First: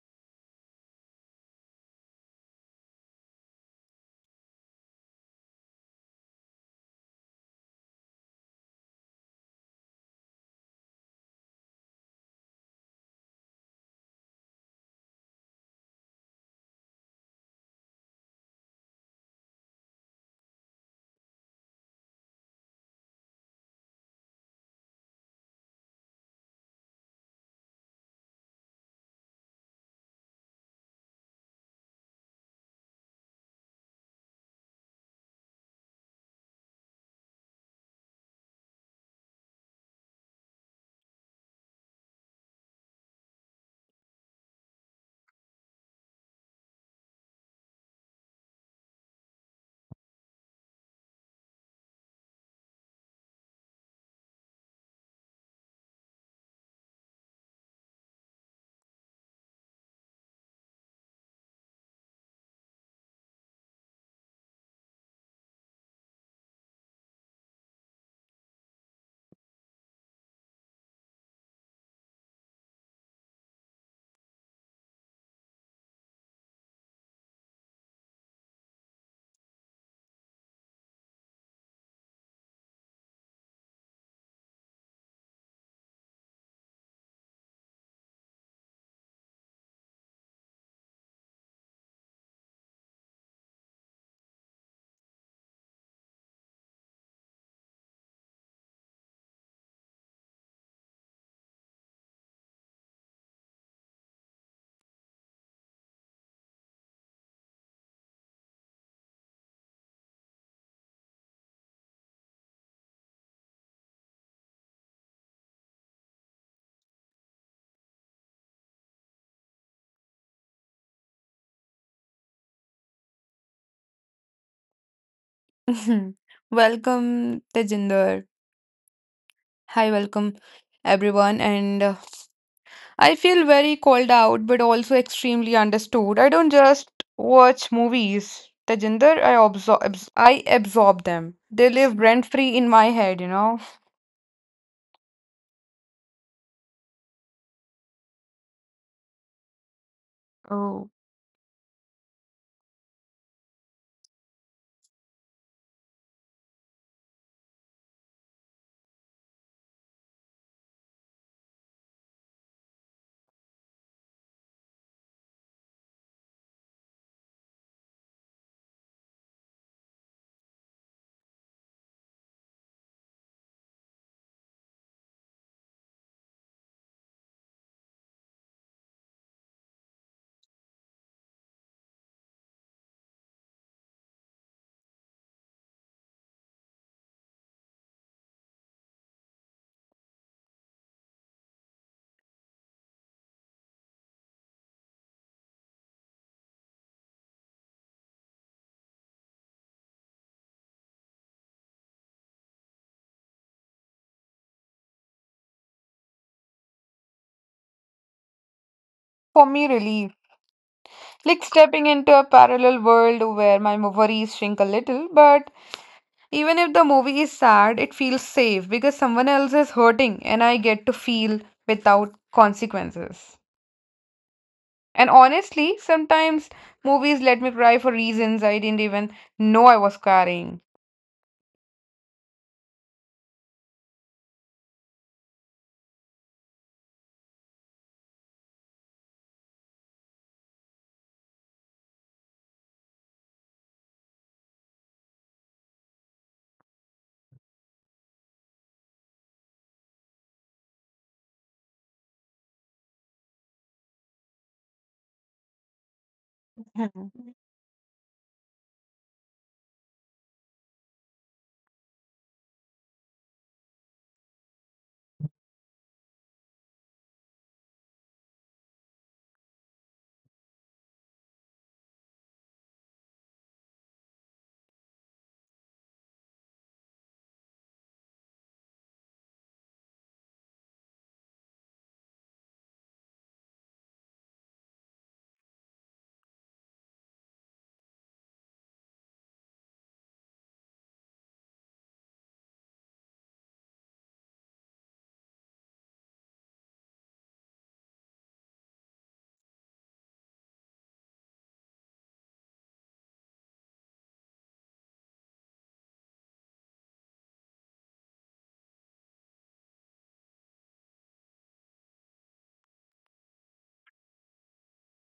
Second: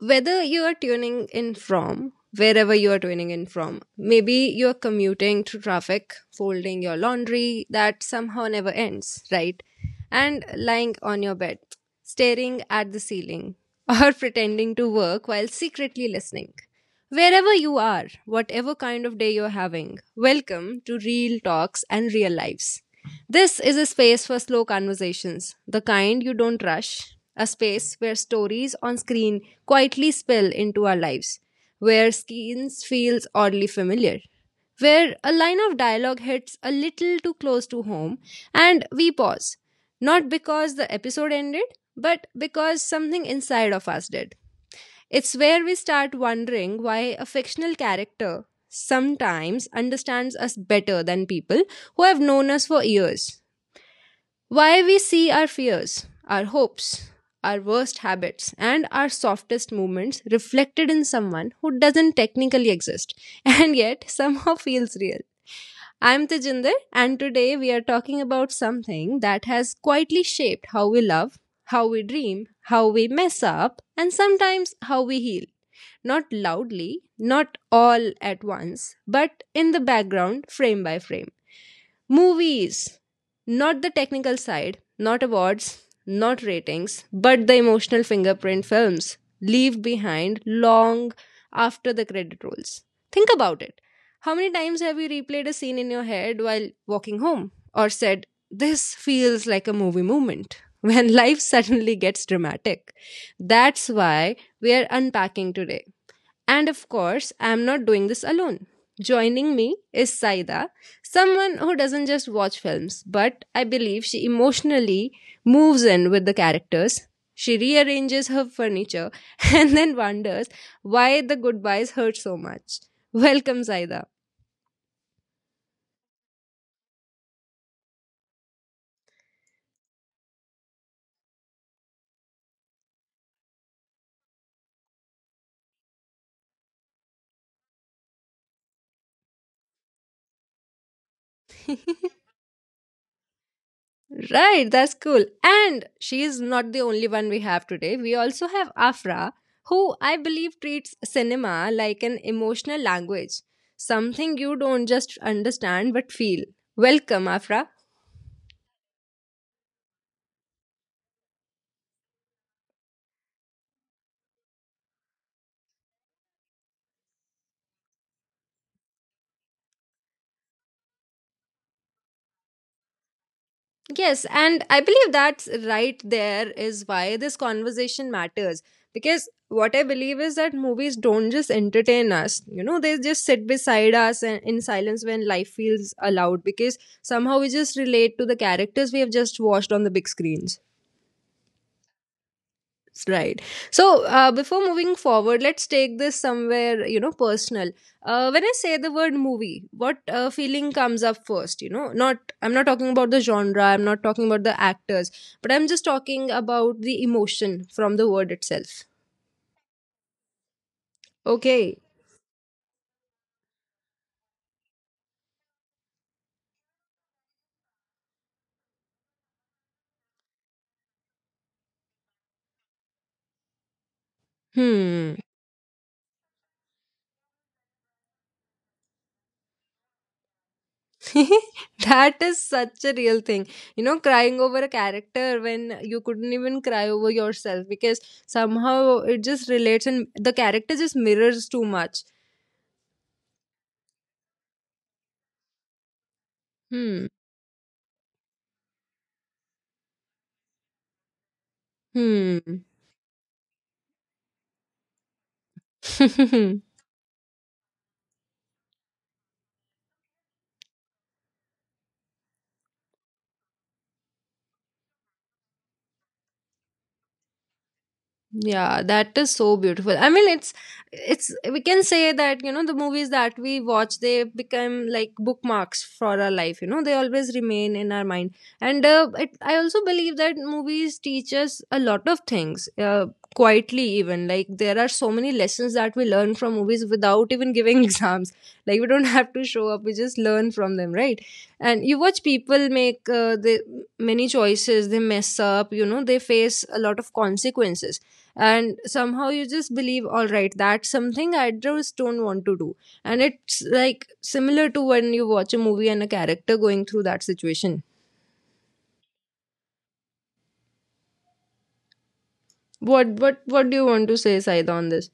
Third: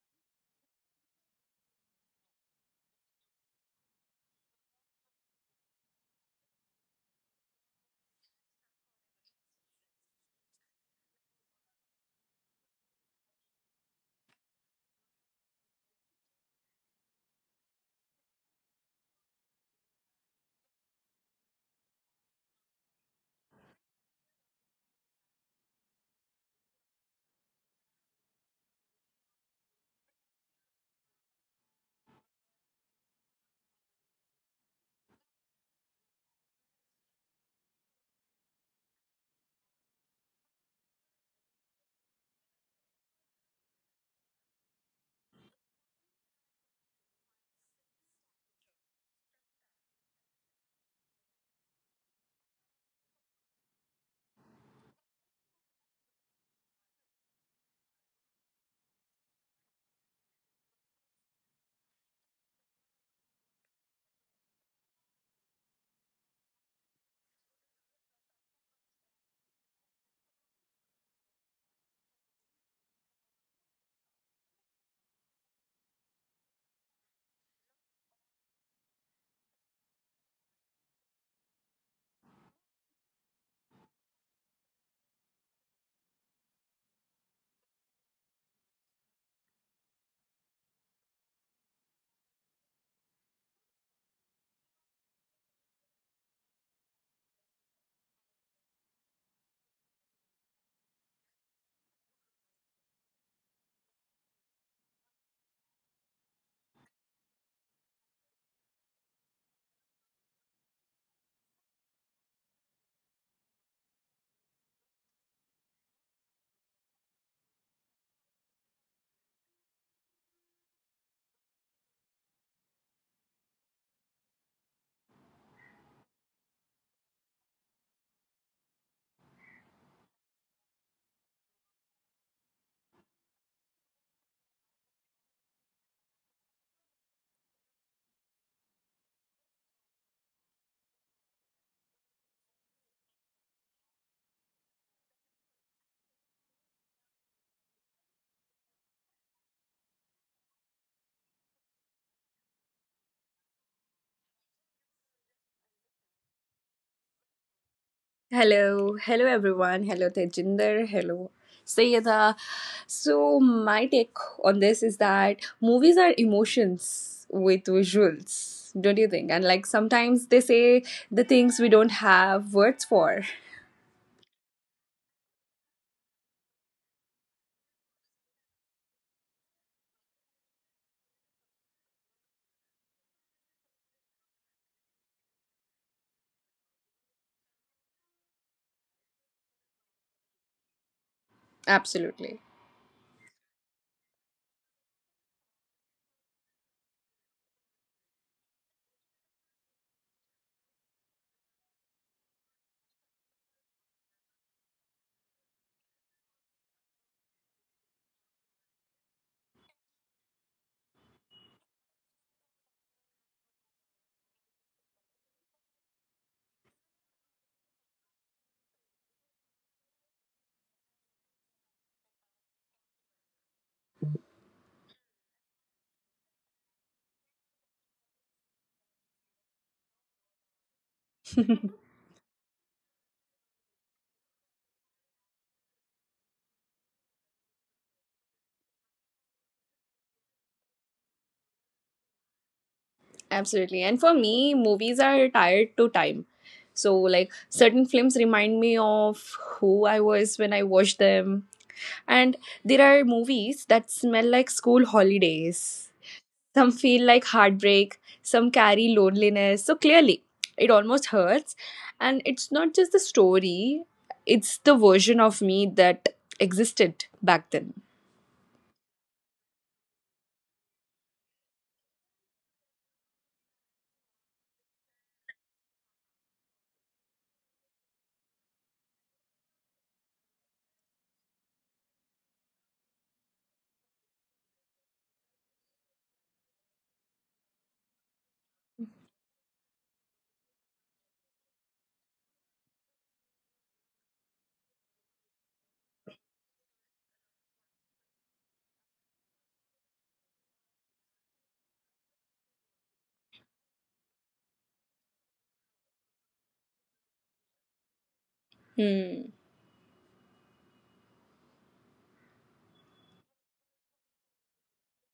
whether you are tuning in from wherever you are tuning in from, maybe you're commuting through traffic, folding your laundry that somehow never ends, right? And lying on your bed, staring at the ceiling, or pretending to work while secretly listening. Wherever you are, whatever kind of day you're having, welcome to Real Talks and Real Lives. This is a space for slow conversations, the kind you don't rush, a space where stories on screen quietly spill into our lives, where scenes feels oddly familiar, where a line of dialogue hits a little too close to home and we pause, not because the episode ended, but because something inside of us did. It's where we start wondering why a fictional character sometimes understands us better than people who have known us for years. Why we see our fears, our hopes, our worst habits, and our softest movements reflected in someone who doesn't technically exist and yet somehow feels real. I'm Tejinder, and today we are talking about something that has quietly shaped how we love, how we dream, how we mess up, and sometimes how we heal, not loudly, not all at once, but in the background, frame by frame. Movies, not the technical side, not awards, not ratings, but the emotional fingerprint films leave behind long after the credit rolls. Think about it. How many times have you replayed a scene in your head while walking home or said, this feels like a movie moment? When life suddenly gets dramatic. That's why we are unpacking today, and of course, I am not doing this alone. Joining me is Saida, someone who doesn't just watch films, but I believe she emotionally moves in with the characters. She rearranges her furniture and then wonders why the goodbyes hurt so much. Welcome, Saida. Mhm. Welcome, Tejinder. Hi, welcome everyone. And I feel very called out, but also extremely understood. I don't just watch movies, Tejinder. I absorb them. They live rent free in my head. Right, that's cool. And she is not the only one we have today. We also have Afra, who I believe Oh, treats cinema like an emotional language, something you don't just understand but feel. Welcome, Afra. Hello, hello everyone. Hello Tejinder. Hello Sayeda. So my take on this is that movies are emotions with visuals, don't you think? And like sometimes they say the things we don't have words for. Yes, and I believe that's right there is why this conversation matters. Because what I believe is that movies don't just entertain us, you know, they just sit beside us and in silence when life feels allowed because somehow we just relate to the characters we have just watched on the big screens. Absolutely. Right. So, before moving forward, let's take this somewhere, you know, personal. When I say the word movie, what feeling comes up first? You know, not, I'm not talking about the genre. I'm not talking about the actors, but I'm just talking about the emotion from the word itself. for me, really, like Okay. stepping into a parallel world where my worries shrink a little, but even if the movie is sad, it feels safe because someone else is hurting and I get to feel without consequences. And Hmm. honestly, sometimes movies let me cry for reasons I didn't even know I was carrying. That is such a real thing. You know, crying over a character when you couldn't even cry over yourself because somehow it just relates and the character just mirrors too much. Absolutely. And for me, movies are tied to time. So Hmm. like certain films remind me of who I was when I watched them. And Hmm. there are movies that smell like school holidays. Some feel like heartbreak, some carry loneliness. So clearly, it almost hurts. And it's not just the story, it's the version of me that existed back then. Yeah, that is so beautiful. I mean, it's we can say that, you know, the movies that we watch, they become like bookmarks for our life. You know, they always remain in our mind. And I also believe that movies teach us a lot of things. Quietly, even like there are so many lessons that we learn from movies without even giving exams, like we don't have to show up, we just learn from them, right? And you watch people make, the many choices, they mess up, you know, they face a lot of consequences, and somehow you just believe, all right, that's something I just don't want to do. And it's like similar to when you watch a movie and a character going through that situation. Hmm. What do you want to say, Saida, on this?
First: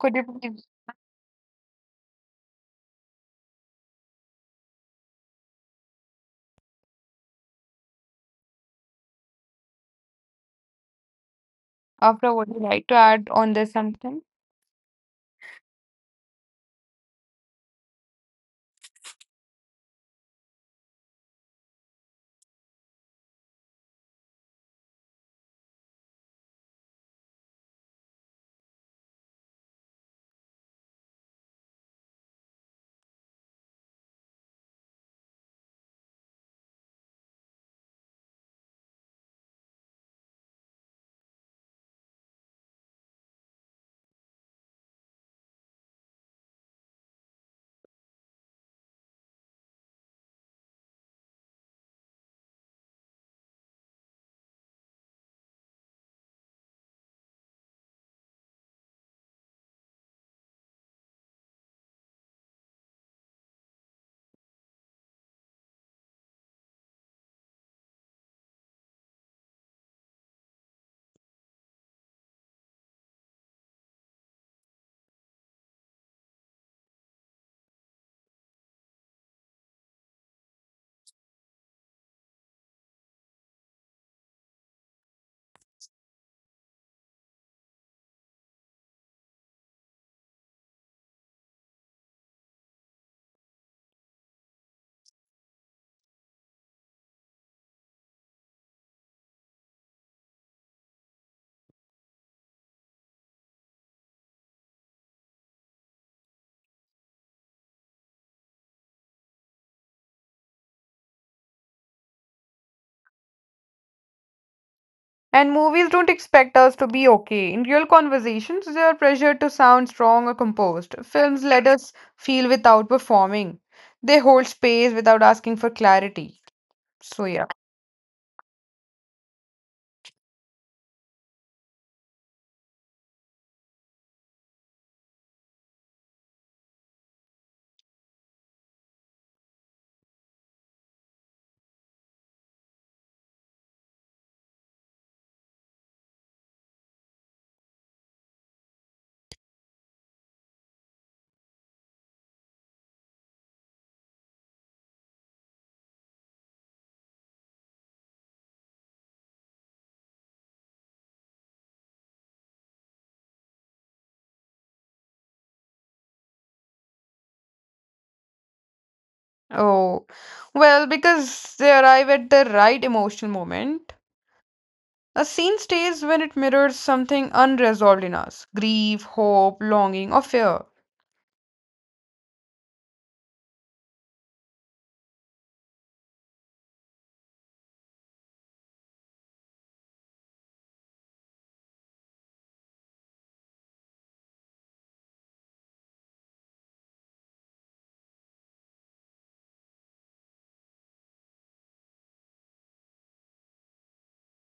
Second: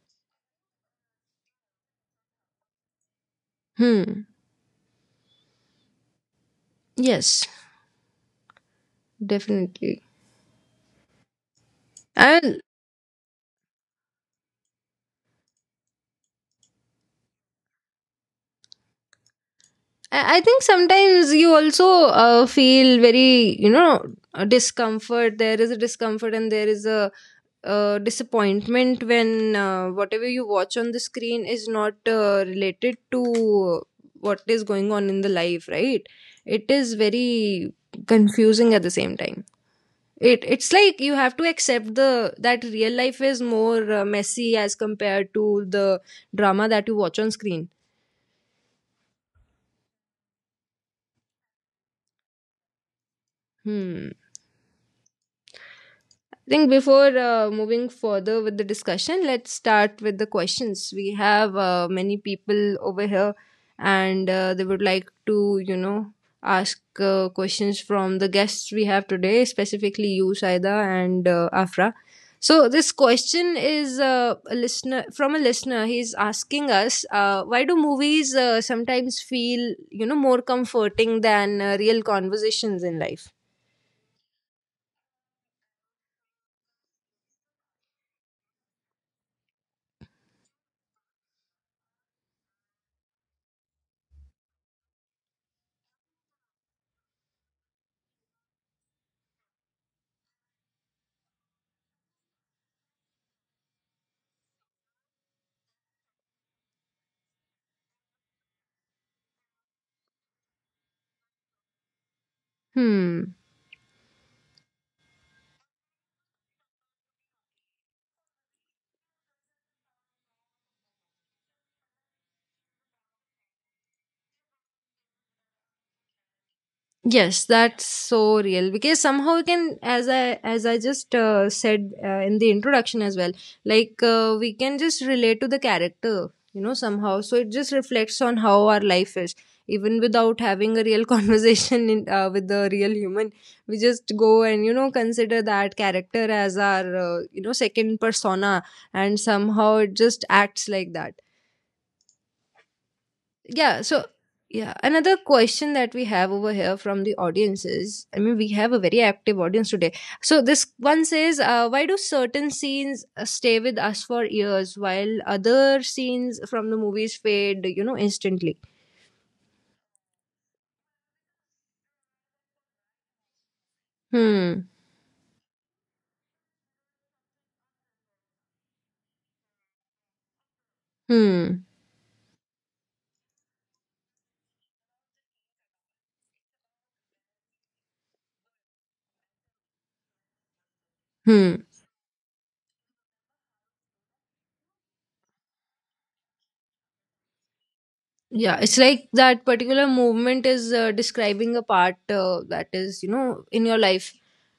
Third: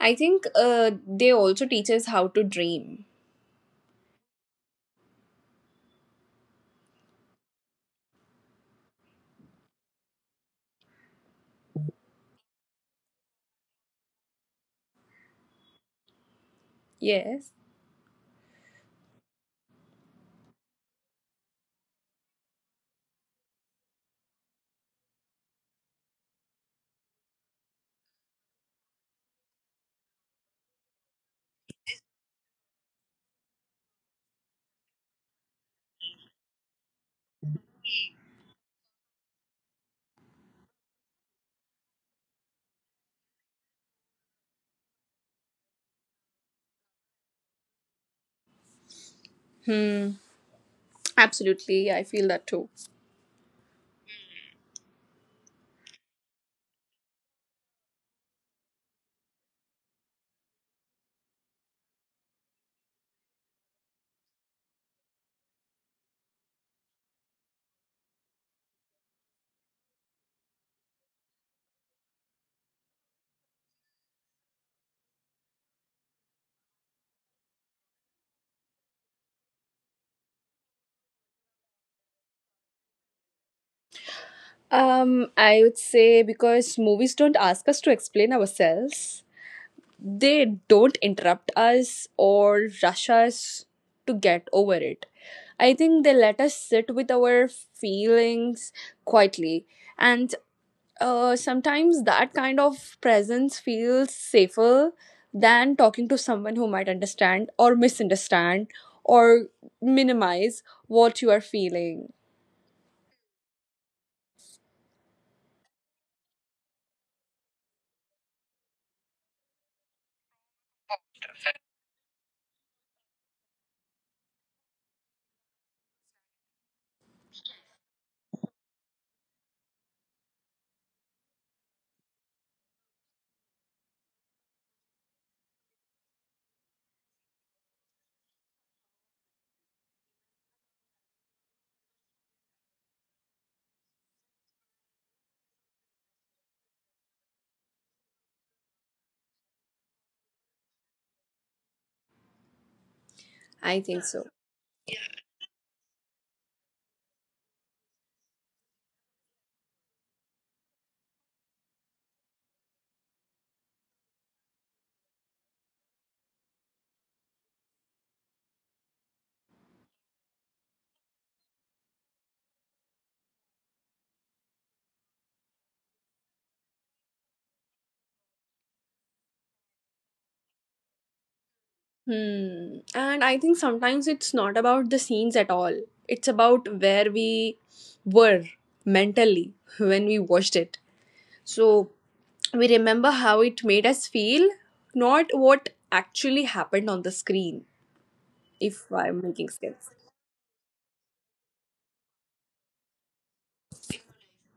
I you think please, they also teach us how to dream. Hmm. Yes, definitely. after and would I you like to add on this something? Yes. I think sometimes you also feel very, you know, a discomfort. There is a discomfort and there is a disappointment when, whatever you watch on the screen is not related to what is going on in the life, right? It is very confusing at the same time. It's like you have to accept the that real life is more messy as compared to the drama that you watch on screen. Hmm. Absolutely. I feel that too. Hmm. I think before moving further with the discussion, let's start with the questions. We have many people over here, and they would like to, you know, ask questions from the guests we have today, specifically you, Saida, and Afra. So this question is a listener from a listener. He's asking us, why do movies sometimes feel, you know, more comforting than real conversations in life? I would say because movies don't ask us to explain ourselves. They don't interrupt us or rush us to get over it. I think they let us sit with our feelings quietly. And sometimes that kind of presence feels safer than talking to someone who might understand or misunderstand or minimize what you are feeling. Hmm. And movies don't expect us to be okay. In real conversations, they are pressured to sound strong or composed. Films let us feel without performing. They hold space without asking for clarity. So Yes, yeah. that's so real because somehow we can, as I just said, in the introduction as well, like, we can just relate to the character, you know, somehow. So it just reflects on how our life is, even without having a real conversation in, with the real human. We just go and, you know, consider that character as our, you know, second persona, and somehow it just acts like that. Yeah, I so think so. yeah, another question that we have over here from the audience is, I mean, we have a very active audience today. So this one says, why do certain scenes stay with us for years, while other scenes from the movies fade, you know, instantly? Oh, well, because they arrive at the right emotional moment. Hmm. A scene stays when it mirrors something unresolved in us grief, hope, longing, or fear. Hmm. Hmm. And I think sometimes it's not about the scenes at all. It's about where we were mentally when we watched it. Hmm. So we remember how it made us feel, not what actually happened on the screen, Yeah, it's if like I'm that making particular sense. movement is describing a part, that is, you know, in your life.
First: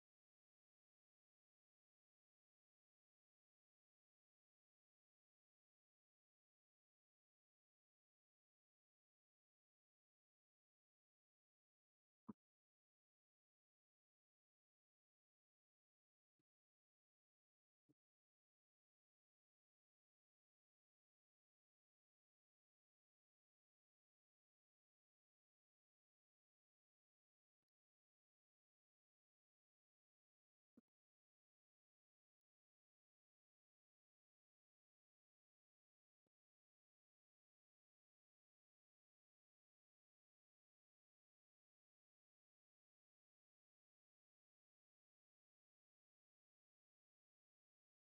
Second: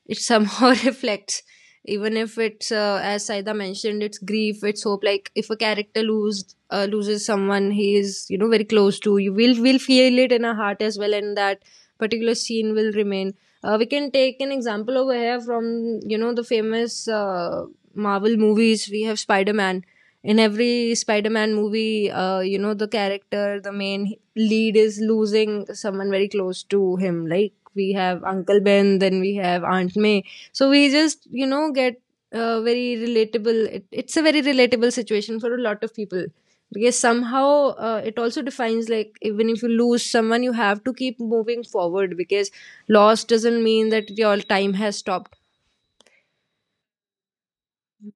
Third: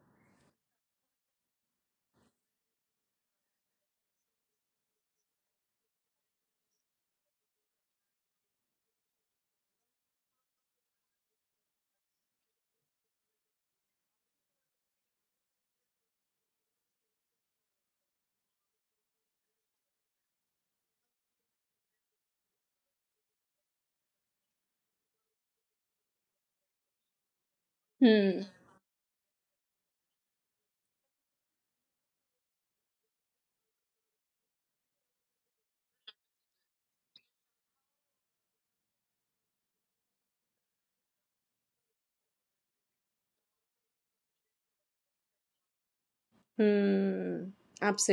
It somehow reflects, even if it's, as Saida mentioned, it's grief, it's hope. Like if a character loses someone he is, you know, very close to, you will feel it in our heart as well, and that particular scene will remain. We can take an example over here from, you know, the famous, Marvel movies. We have Spider Man. In every Spider-Man movie, you know, the character, the main lead, is losing someone very close to him, like we have Hmm. Uncle Ben, then we have Aunt May. So we just, you know, get very relatable. It's a very relatable situation for a lot of people, because somehow, it also defines, like, even if you lose someone, you have to keep moving forward, because loss doesn't mean that your time has stopped. Hmm.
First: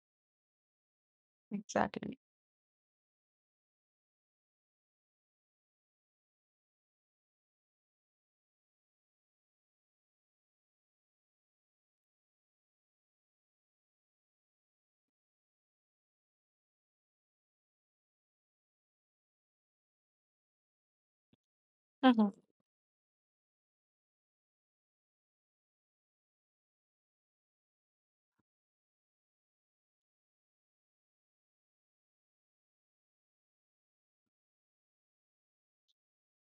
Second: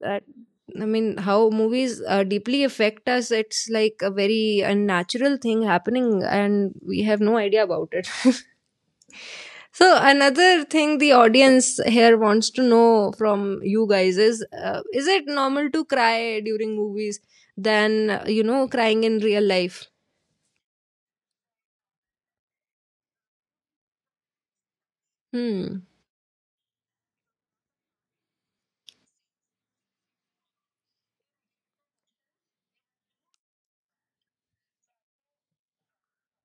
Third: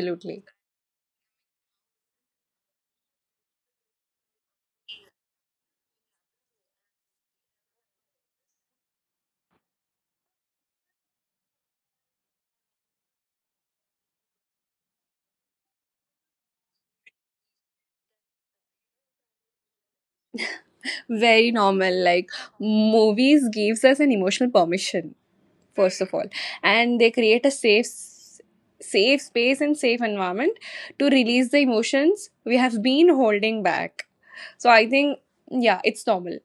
That, I mean, how movies Exactly. Deeply affect us, it's like a very unnatural thing happening and we have no idea about it. So another thing the audience here wants to know from you guys is, is it normal to cry during movies than, you know, crying in real life? Very normal. Like Mhm. movies gives us an emotional permission. Hmm. First of all, and they create a safe space and safe environment to release the emotions we have been holding back. So I think, yeah, it's normal.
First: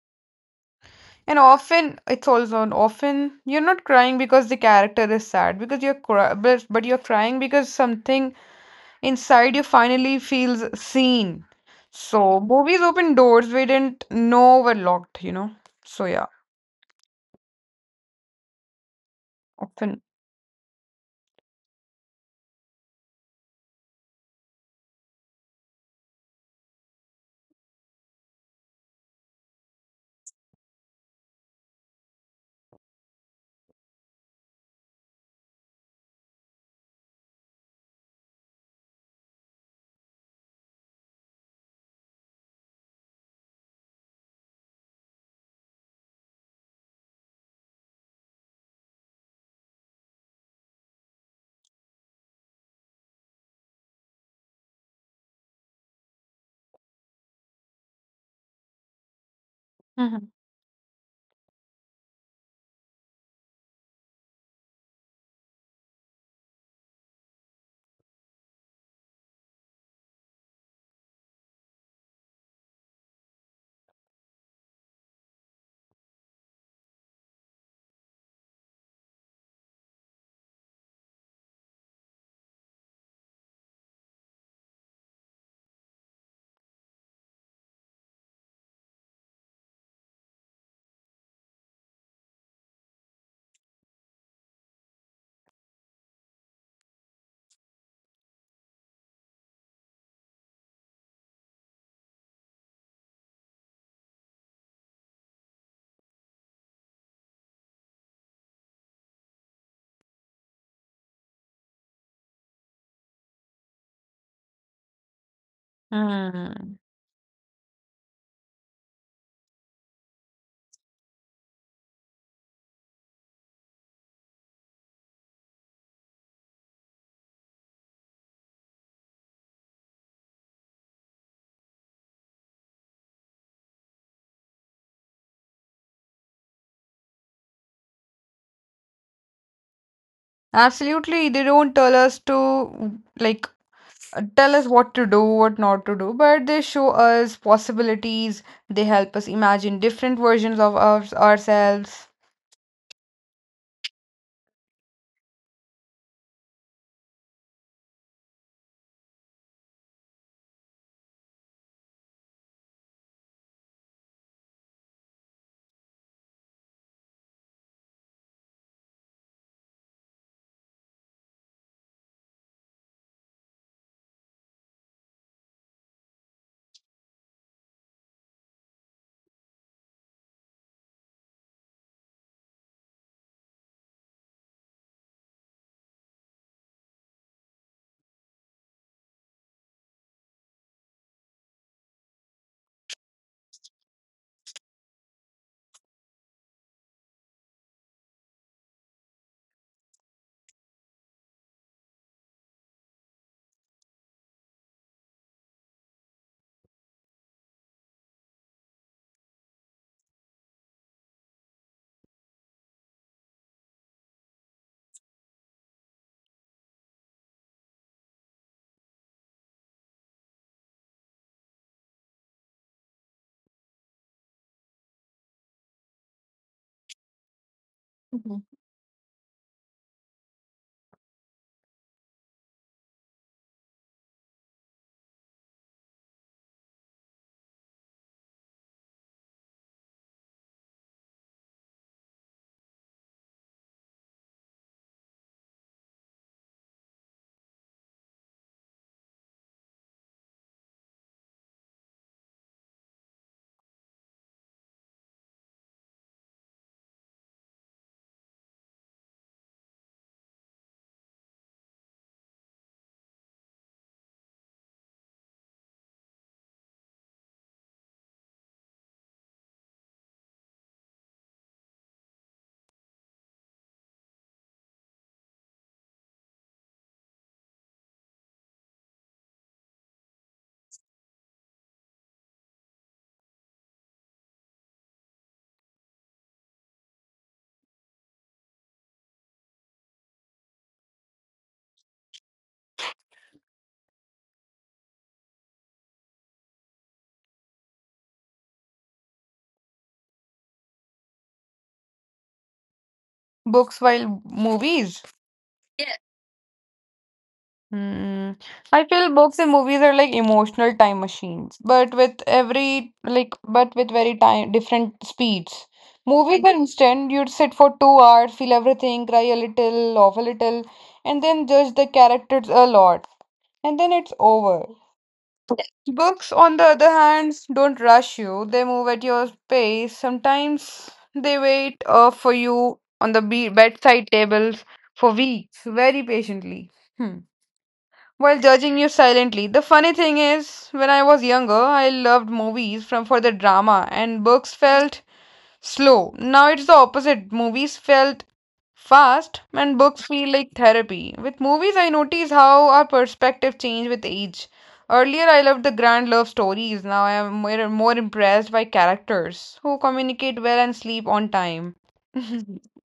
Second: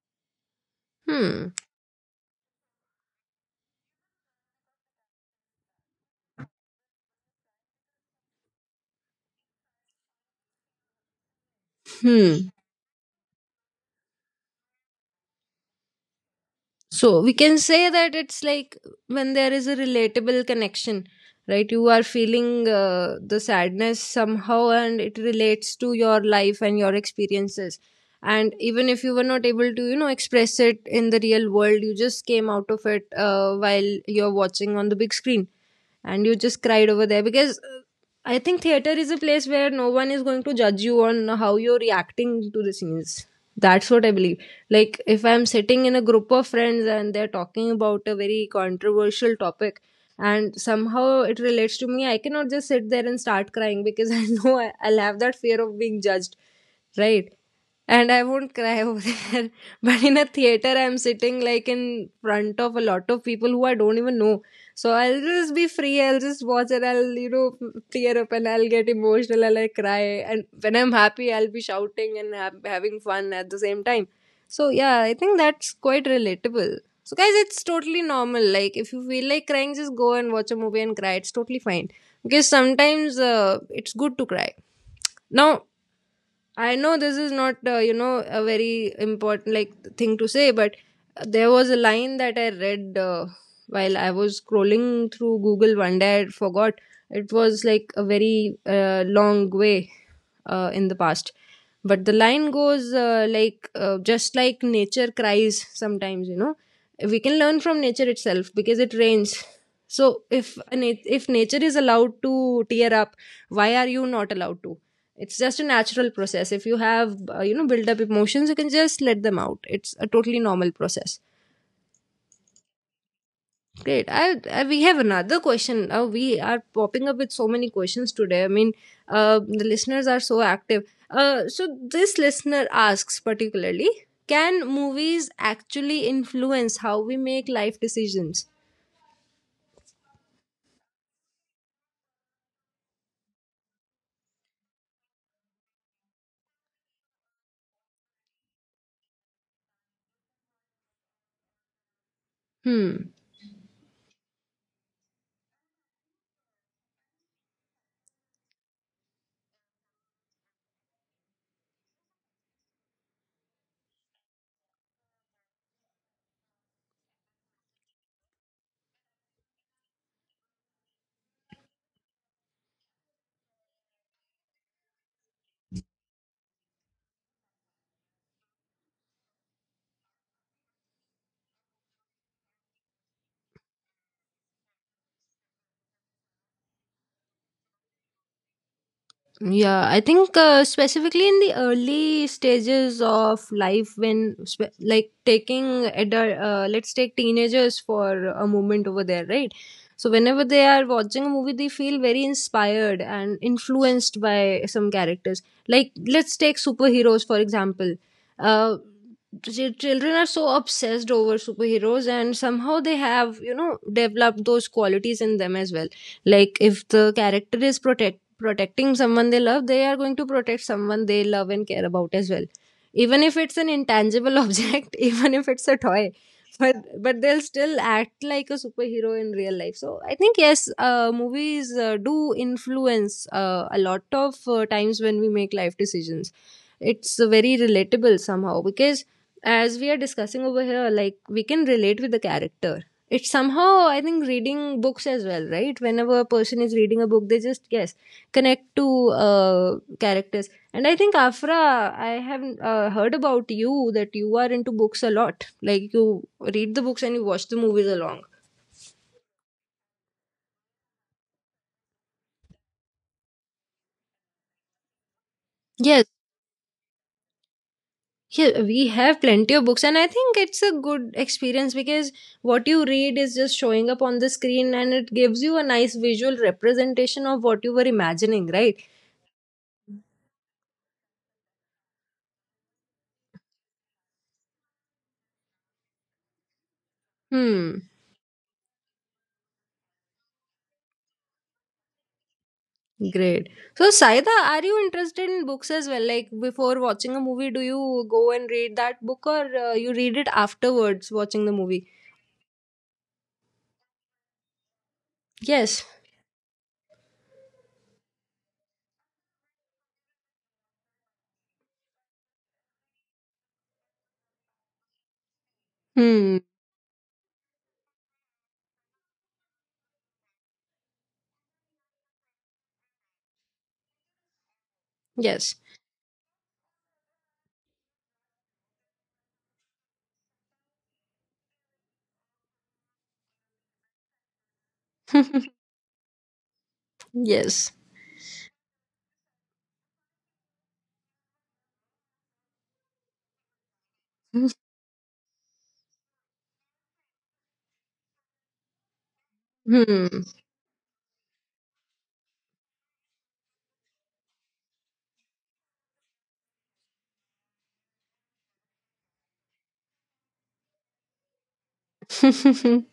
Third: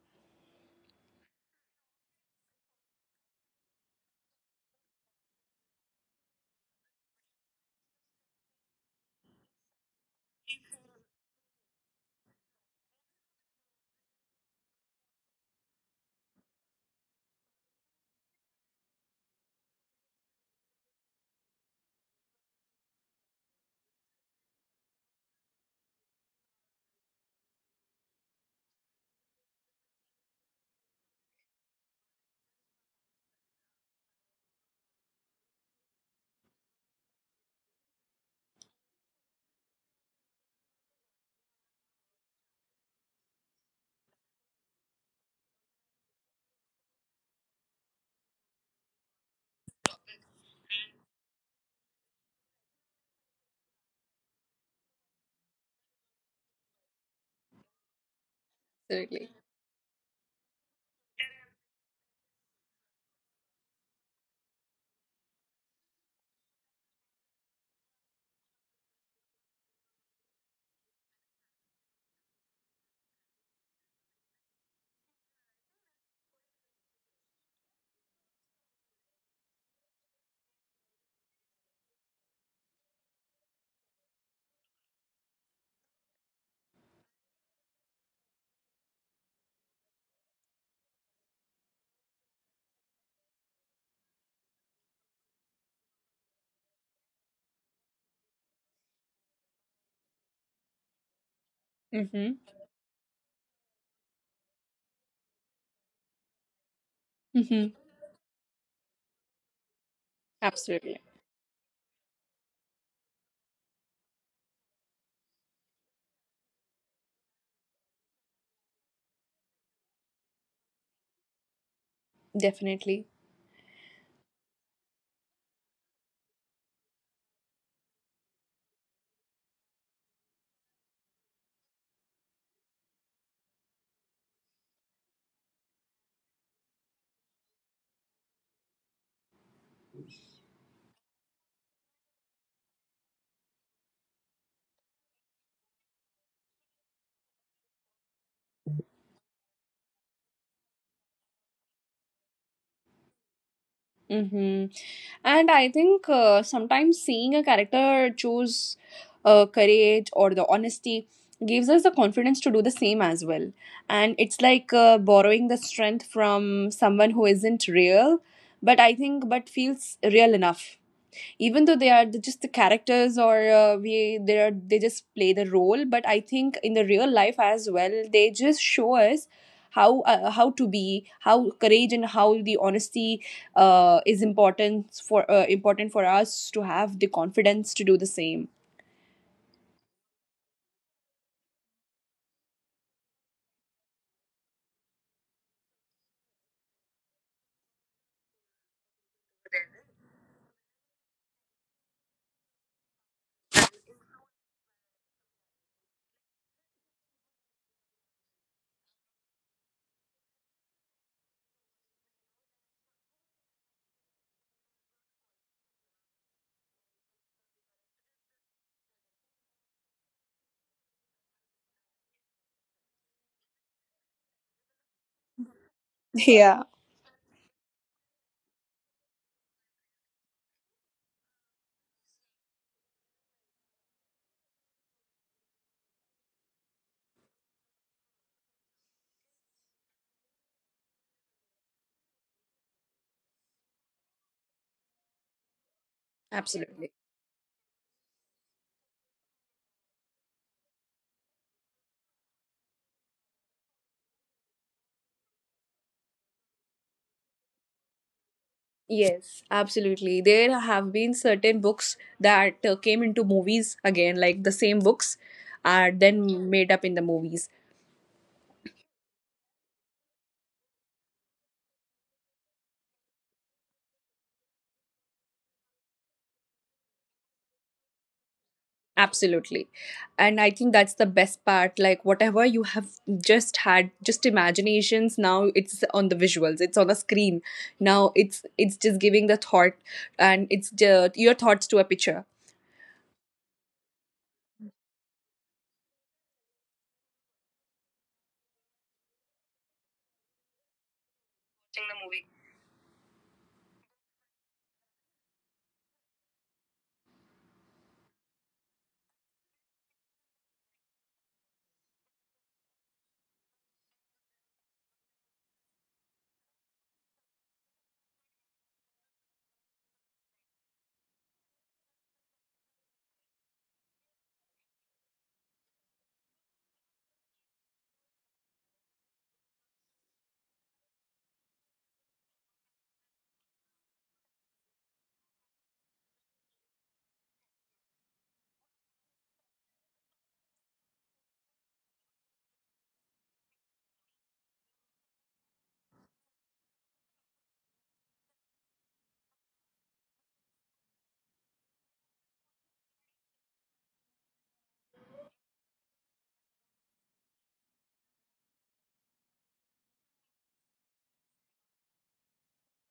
And Hmm. often, it's also an often you're not crying because the character is sad, because you're cry- but you're crying because something inside you finally feels seen. So Hmm. movies open doors we didn't know were locked, you know. So yeah, So we can say that it's like, when there is a often. relatable connection, right? You are feeling the sadness somehow and it relates to your life and your experiences. And even if you were not able to, you know, express it in the real world, you just came out of it while you're watching on the big screen, and you just cried over there because, I think theater is a place where no one is going to judge you on how you're reacting to the scenes. That's what I believe. Like, if I'm sitting in a group of friends and they're talking about a very controversial topic and somehow it relates to me, I cannot just sit there and start crying, because I know I'll have that fear of being judged, right? And I won't cry over Absolutely. there. But in a Mhm. theater, I'm sitting like in front of a lot of people who I don't even know. So I'll just be free. I'll just watch and I'll, you know, tear up and I'll get emotional and I'll, like, cry. And when I'm happy, I'll be shouting and having fun at the same time. So yeah, I think that's quite relatable. So guys, it's totally normal. Like if you feel like crying, just go and watch a movie and cry. It's totally fine. Because sometimes it's good to cry. Now, I know this is not, you know, a very important like thing to say, but there was a line that I read while I was scrolling through Google one day. I forgot. It was like a very long way in the past, but the Mm-hmm. line goes, just like nature cries sometimes. You know, we can learn Mm-hmm. from nature itself because it rains. So if a Absolutely. If nature is allowed to tear up, why are you not allowed to? It's just a natural process. If you Mm. have, you know, built up emotions, you can just let them out. It's a totally normal process. Definitely. Great. I We have another question. We are popping up with so many questions today. I mean, the listeners are so active. So this listener asks particularly, can movies actually influence how we make life decisions? Absolutely, they don't tell us to like tell us what to do, what not to do, but they show us possibilities. They help us imagine different versions of us ourselves. Hmm. Mm-hmm. And I think sometimes seeing a character choose courage or the honesty gives us the confidence to do the same as well. And it's like borrowing the strength from someone who isn't real, but I think but feels real enough, even though they are just the characters, or we they are, they just play the role. But I think in the real life as well, they just show us how, how to be, how courage and how the honesty is important for important for us to have the confidence to do the same. Yeah, I think specifically in the early stages of life, when like taking adult, let's take teenagers for a moment over there, right? So whenever they are watching a movie, they feel very inspired and influenced by some characters. Like, let's take superheroes for example. Uh, Children are so obsessed over superheroes, and somehow they have, you know, developed those qualities in them as well, like if the character is protected protecting someone they love, they are going to protect someone they love and care about as well. Even if it's an intangible object, even if it's a toy, but they'll still act Mhm. like a superhero in real life. So I think yes, movies do influence a lot of times when we make life decisions. It's very relatable somehow because as we are discussing over here, like we can relate with the character. It's somehow, I think, reading books as well, right? Whenever a person is Absolutely. reading a book, they just, yes, connect to characters. And I think, Afra, I have heard about you that you are into books a lot. Like, you read the books and you watch the movies along. Yes, absolutely. There have been certain books that came into movies again, like the same books are Yes. then made up in the movies. Yeah, we have plenty of books, and I think it's a good experience because what you read is just showing up on the screen and it gives you a nice visual representation of what you were imagining, right? Absolutely. And I think that's the best part. Like, whatever you have just had, just imaginations, now it's on the visuals, it's on a screen. Hmm. Now it's just giving the thought and it's the, your thoughts to a picture. Great. So, Saida, are you interested in books as well? Like, before watching a movie, do you go and read that book, or you read it afterwards watching the movie? Books while movies. Yes. Yeah. Hmm. I feel books and movies are like emotional time machines, but with very time different speeds. Hmm. Movies are instant. You'd sit for 2 hours, feel everything, cry a little, laugh a little, and then judge the characters a lot, and then it's over. Yes. Books, on the other hand, don't rush you. They move at your pace. Sometimes they wait for you on the be bedside tables for weeks, very patiently, hmm, Yes. while judging you silently. The funny thing is, when I was younger, I loved movies from for the drama, and Hmm. books felt slow. Now it's the opposite. Movies felt fast and books feel like therapy. With movies, I notice how our perspective change with age. Earlier, I loved the grand love stories. Now, I am more impressed by characters who communicate well and sleep on time.